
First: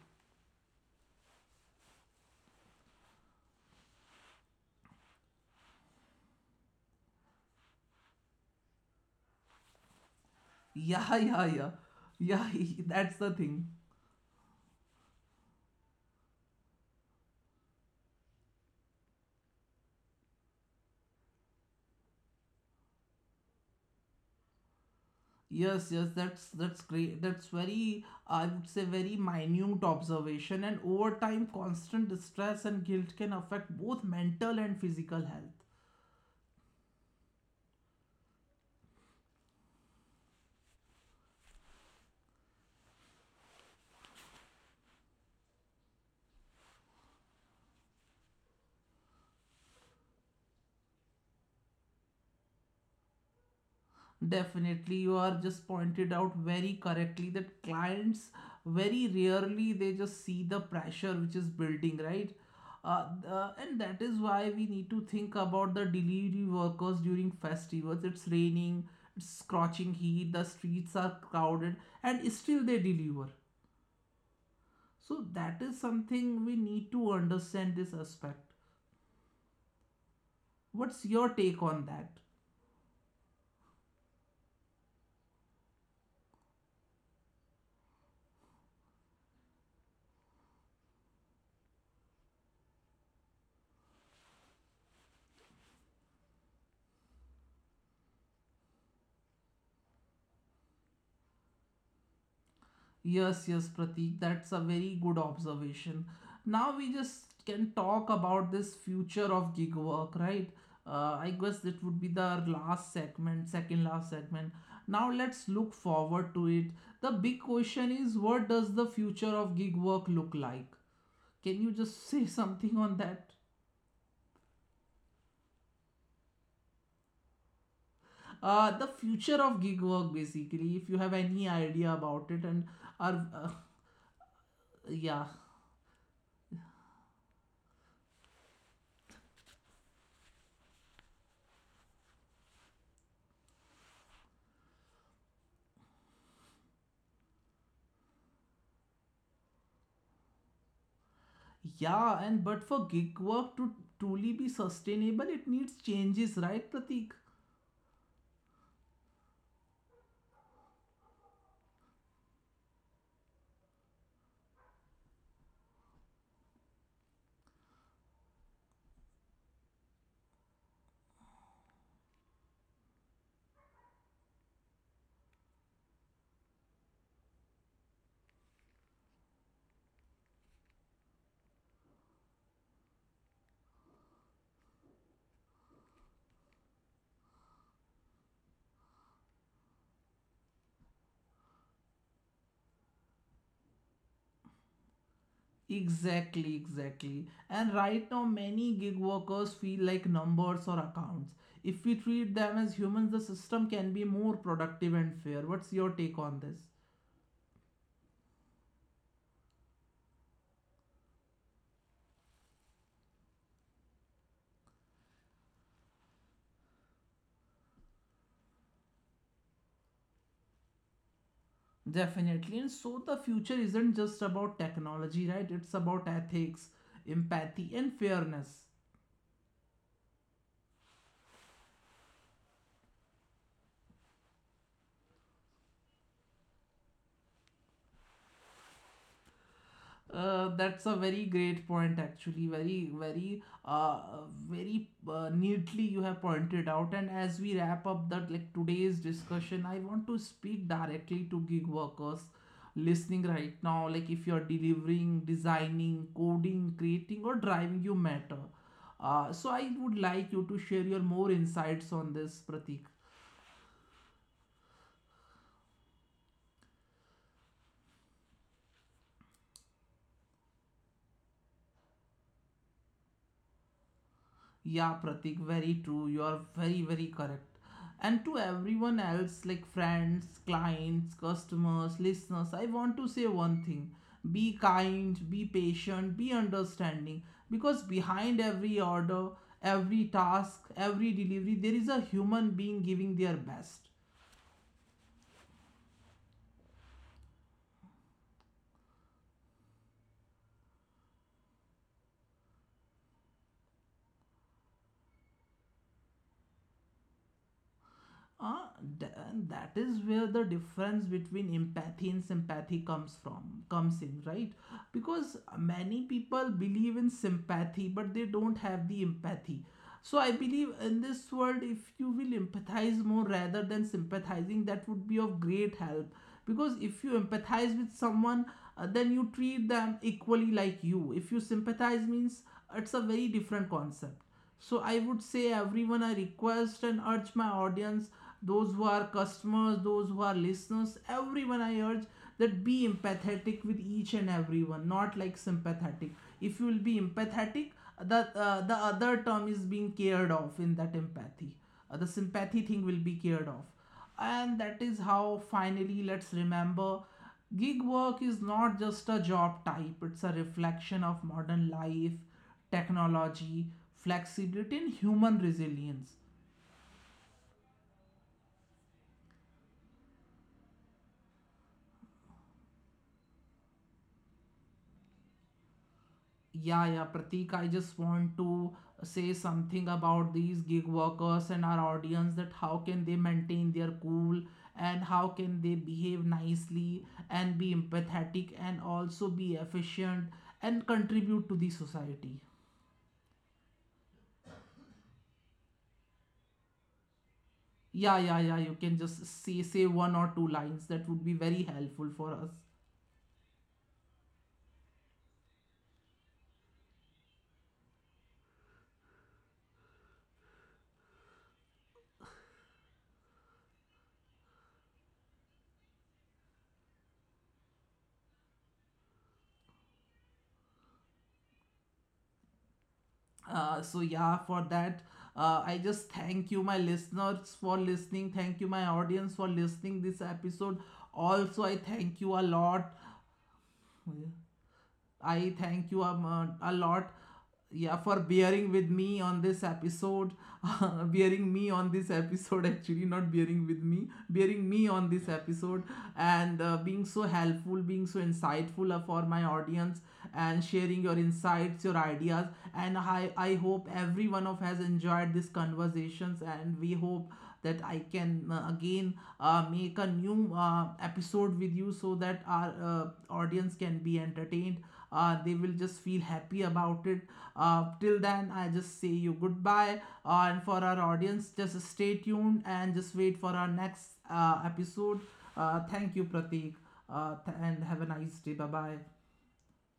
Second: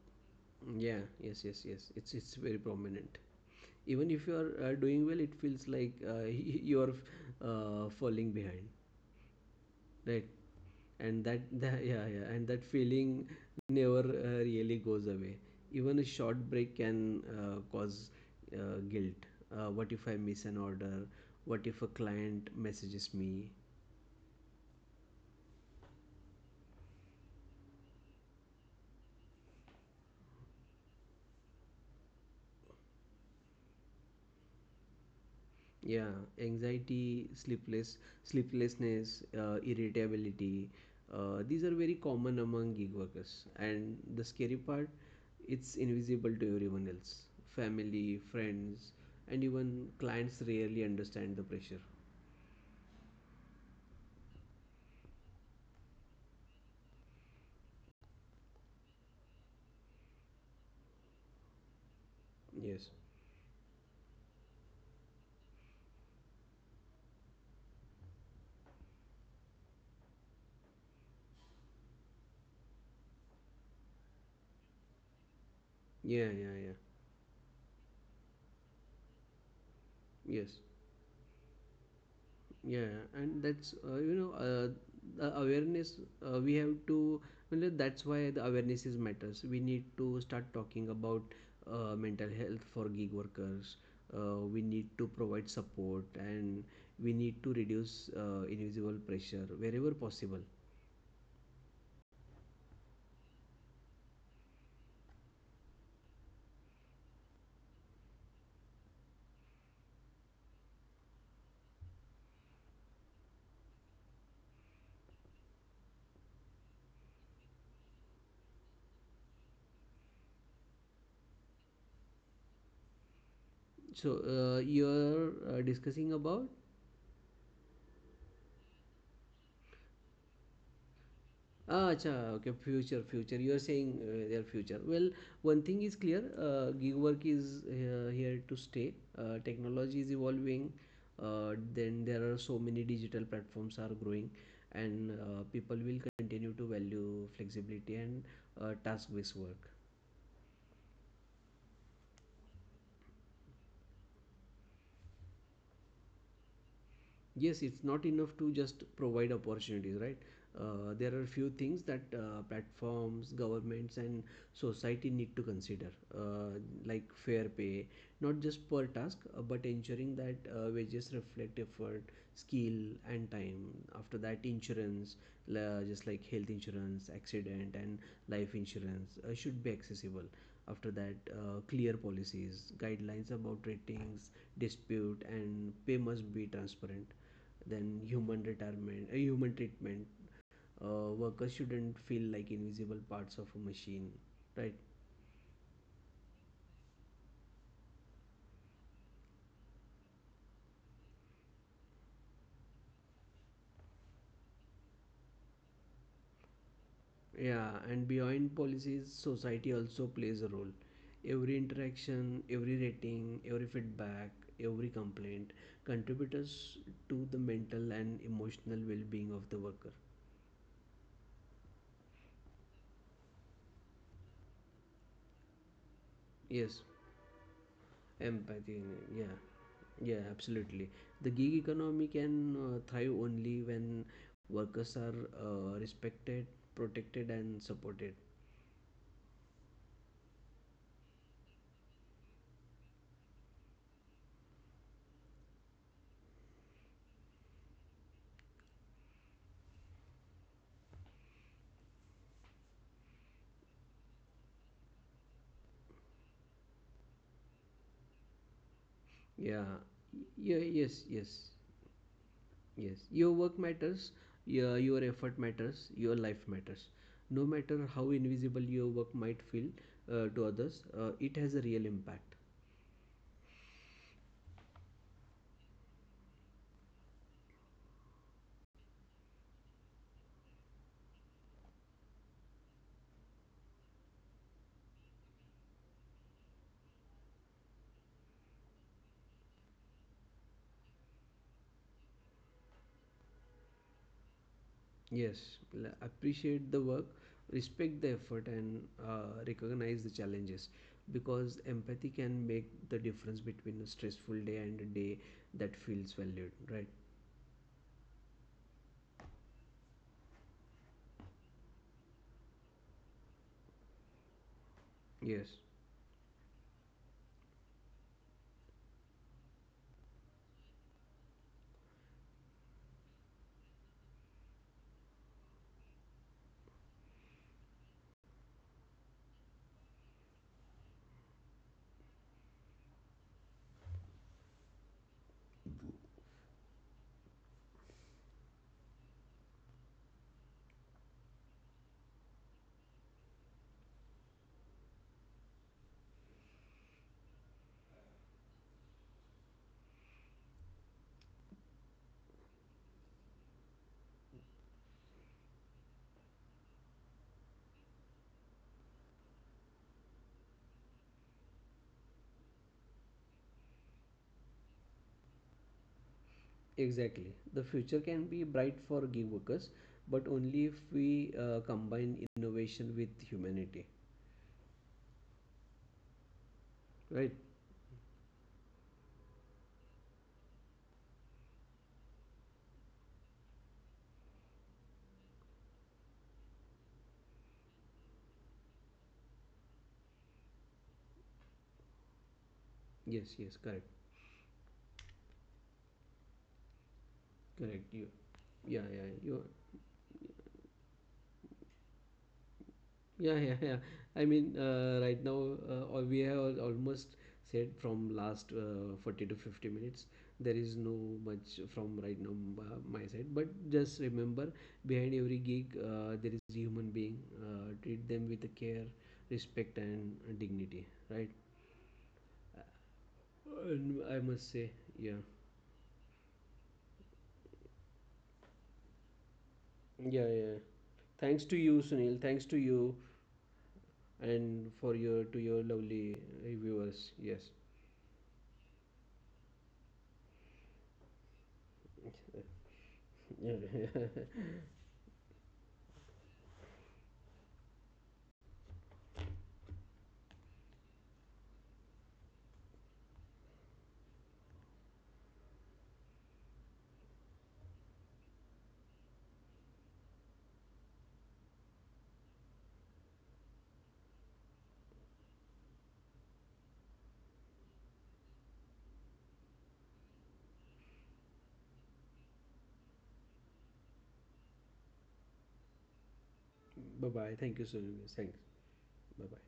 S2: Yeah. Yes. Yes. Yes. It's very prominent. Even if you are doing well, it feels like <laughs> you are falling behind. Right,
S1: <laughs> Yeah,
S2: and
S1: yeah,
S2: that, <laughs>
S1: yeah,
S2: that, yeah, yeah,
S1: yeah.
S2: and that
S1: <laughs> That's the
S2: feeling
S1: thing.
S2: never really goes away. Even a short break can cause guilt. What if I miss an order? What if a client messages me?
S1: Yes, yes, that's great. That's very, I would say, very minute observation. And over time, constant distress and guilt can affect both mental and physical health.
S2: Yeah, anxiety, sleepless, sleeplessness, irritability, these are very common among gig workers, and the scary part, it's invisible to everyone else. Family, friends, and even clients rarely understand the pressure.
S1: Definitely, you are just pointed out very correctly that clients very rarely they just see the pressure which is building, right?
S2: Yes.
S1: And that is why we need to think about the delivery workers during festivals. It's raining, it's scorching heat, the streets are crowded, and still they deliver. So that is something we
S2: Yeah,
S1: need to
S2: yeah,
S1: understand, this aspect.
S2: yeah. Yes.
S1: What's your take on that?
S2: Yeah, and that's you know the awareness we have to. Well, that's why the awareness is matters. We need to start talking about mental health for gig workers. We need to provide support, and we need to reduce invisible pressure wherever possible.
S1: Yes, yes, Pratik, that's a very good observation. Now we just can talk about this future of gig work, right? I guess that would be the last segment, second last segment. Now let's look forward to it. The big question is, what does the future of gig work look like? Can you just <laughs> say something on that?
S2: So you're discussing about.
S1: The future of gig work, basically, if you have any idea
S2: Ah,
S1: about it.
S2: acha,
S1: And
S2: okay,
S1: are
S2: future, future. You are saying their future.
S1: yeah,
S2: Well, one thing is clear, gig work is here to stay. Technology is evolving. Then there are so many digital platforms are growing, and people will continue to value flexibility and task-based work.
S1: yeah. And but for gig work to truly be sustainable, it needs changes, right, Pratik?
S2: Yes, it's not enough to just provide opportunities, right? There are few things that platforms, governments, and society need to consider, uh, like fair pay, not just per task, but ensuring that wages reflect effort, skill, and time. After that, insurance, just like health insurance, accident, and life insurance should be accessible. After that, clear policies, guidelines about ratings, dispute, and pay must be transparent. Then human retirement, human treatment. Workers shouldn't feel like invisible parts of a machine, right?
S1: Exactly, exactly. And right now many gig workers feel like numbers or accounts. If we treat them as humans, the system can be more productive and fair. What's your take on this?
S2: Yeah, and beyond policies, society also plays a role. Every interaction, every rating, every feedback, every complaint contributes to the mental and emotional well-being of the worker.
S1: Definitely. And so the future isn't just about technology, right? It's about
S2: Yes.
S1: ethics, empathy and
S2: Empathy, yeah.
S1: fairness.
S2: Yeah, absolutely. The gig economy can thrive only when workers are respected, protected, and supported.
S1: That's a very great point actually, very very very neatly you have pointed out. And as we wrap up that, like today's discussion, I want to speak directly to gig workers listening right now. Like if you're delivering, designing, coding, creating or driving, you matter. So
S2: Yeah,
S1: I would like you
S2: yeah,
S1: to share
S2: yes,
S1: your more
S2: yes,
S1: insights on this, Pratik.
S2: yes. Your work matters, yeah, your effort matters, your life matters. No matter how invisible your work might feel to others, it has a real impact.
S1: Yeah, Pratik, very true. You are very, very correct. And to everyone else, like friends, clients, customers, listeners, I want to say one thing. Be kind, be patient, be understanding. Because behind every order, every task, every delivery, there is a human being giving their best.
S2: Yes, l- appreciate the work, respect the effort, and recognize the challenges, because empathy can make the difference between a stressful day and a day that feels valued, right?
S1: uh, th- that is where the difference between empathy and sympathy comes from, comes in, right? Because
S2: Yes,
S1: many people believe in sympathy, but they don't have the empathy. So I believe in this world, if you will empathize more rather than sympathizing, that would be of great help. Because if you empathize with someone, then you treat them equally like you. If you sympathize means, it's a very different concept. So I would say everyone, I request and urge my audience, those who are customers, those who are listeners, everyone I urge that be empathetic with each and everyone, not like sympathetic. If you will be empathetic, the other term is being cared off in that empathy. The sympathy thing will be cared off, and that is how, finally, let's remember, gig work is not just a job type, it's a reflection of modern life, technology, flexibility, and human resilience.
S2: exactly. The future can be bright for gig workers, but only if we combine innovation with humanity,
S1: Yeah, yeah,
S2: right?
S1: Pratik, I just want to say something about these gig workers and our audience, that how can they maintain their cool and how can they behave nicely and be empathetic and also be efficient and contribute to the society.
S2: Yes, yes, correct, correct.
S1: Yeah, yeah, yeah. You can just
S2: You.
S1: say say one or two lines. That would be very helpful for us.
S2: Yeah, yeah, yeah. I mean, right now, we have almost said from last 40 to 50 minutes. There is no much from right now my side. But just remember, behind every gig, there is a human being. Treat them with care, respect, and dignity, right?
S1: So
S2: And I
S1: yeah, for
S2: must say,
S1: that,
S2: yeah,
S1: I just thank you, my listeners, for listening. Thank you, my audience, for listening this
S2: yeah,
S1: episode.
S2: yeah.
S1: Also,
S2: Thanks
S1: I
S2: to you,
S1: thank you a
S2: Sunil. Thanks to
S1: lot.
S2: you, and for
S1: I
S2: your to your
S1: thank you
S2: lovely
S1: a lot,
S2: viewers. Yes.
S1: yeah, for bearing with me on this episode. <laughs> Bearing me on this episode, actually, not bearing with me,
S2: <laughs>
S1: bearing me on
S2: Yeah.
S1: this episode. And being so helpful, being so insightful for my audience, and sharing your insights, your ideas. And I hope every one of has enjoyed these conversations, and we hope that I can again make a new episode with you, so that our audience can be entertained. They will just feel happy about it. Till then, I just say you goodbye. And for our audience, just stay tuned and just wait for our next episode. Thank you, Pratik,
S2: Bye
S1: and
S2: bye.
S1: have a
S2: Thank you,
S1: nice day.
S2: Sunil.
S1: Bye
S2: Thanks.
S1: bye.
S2: Bye bye.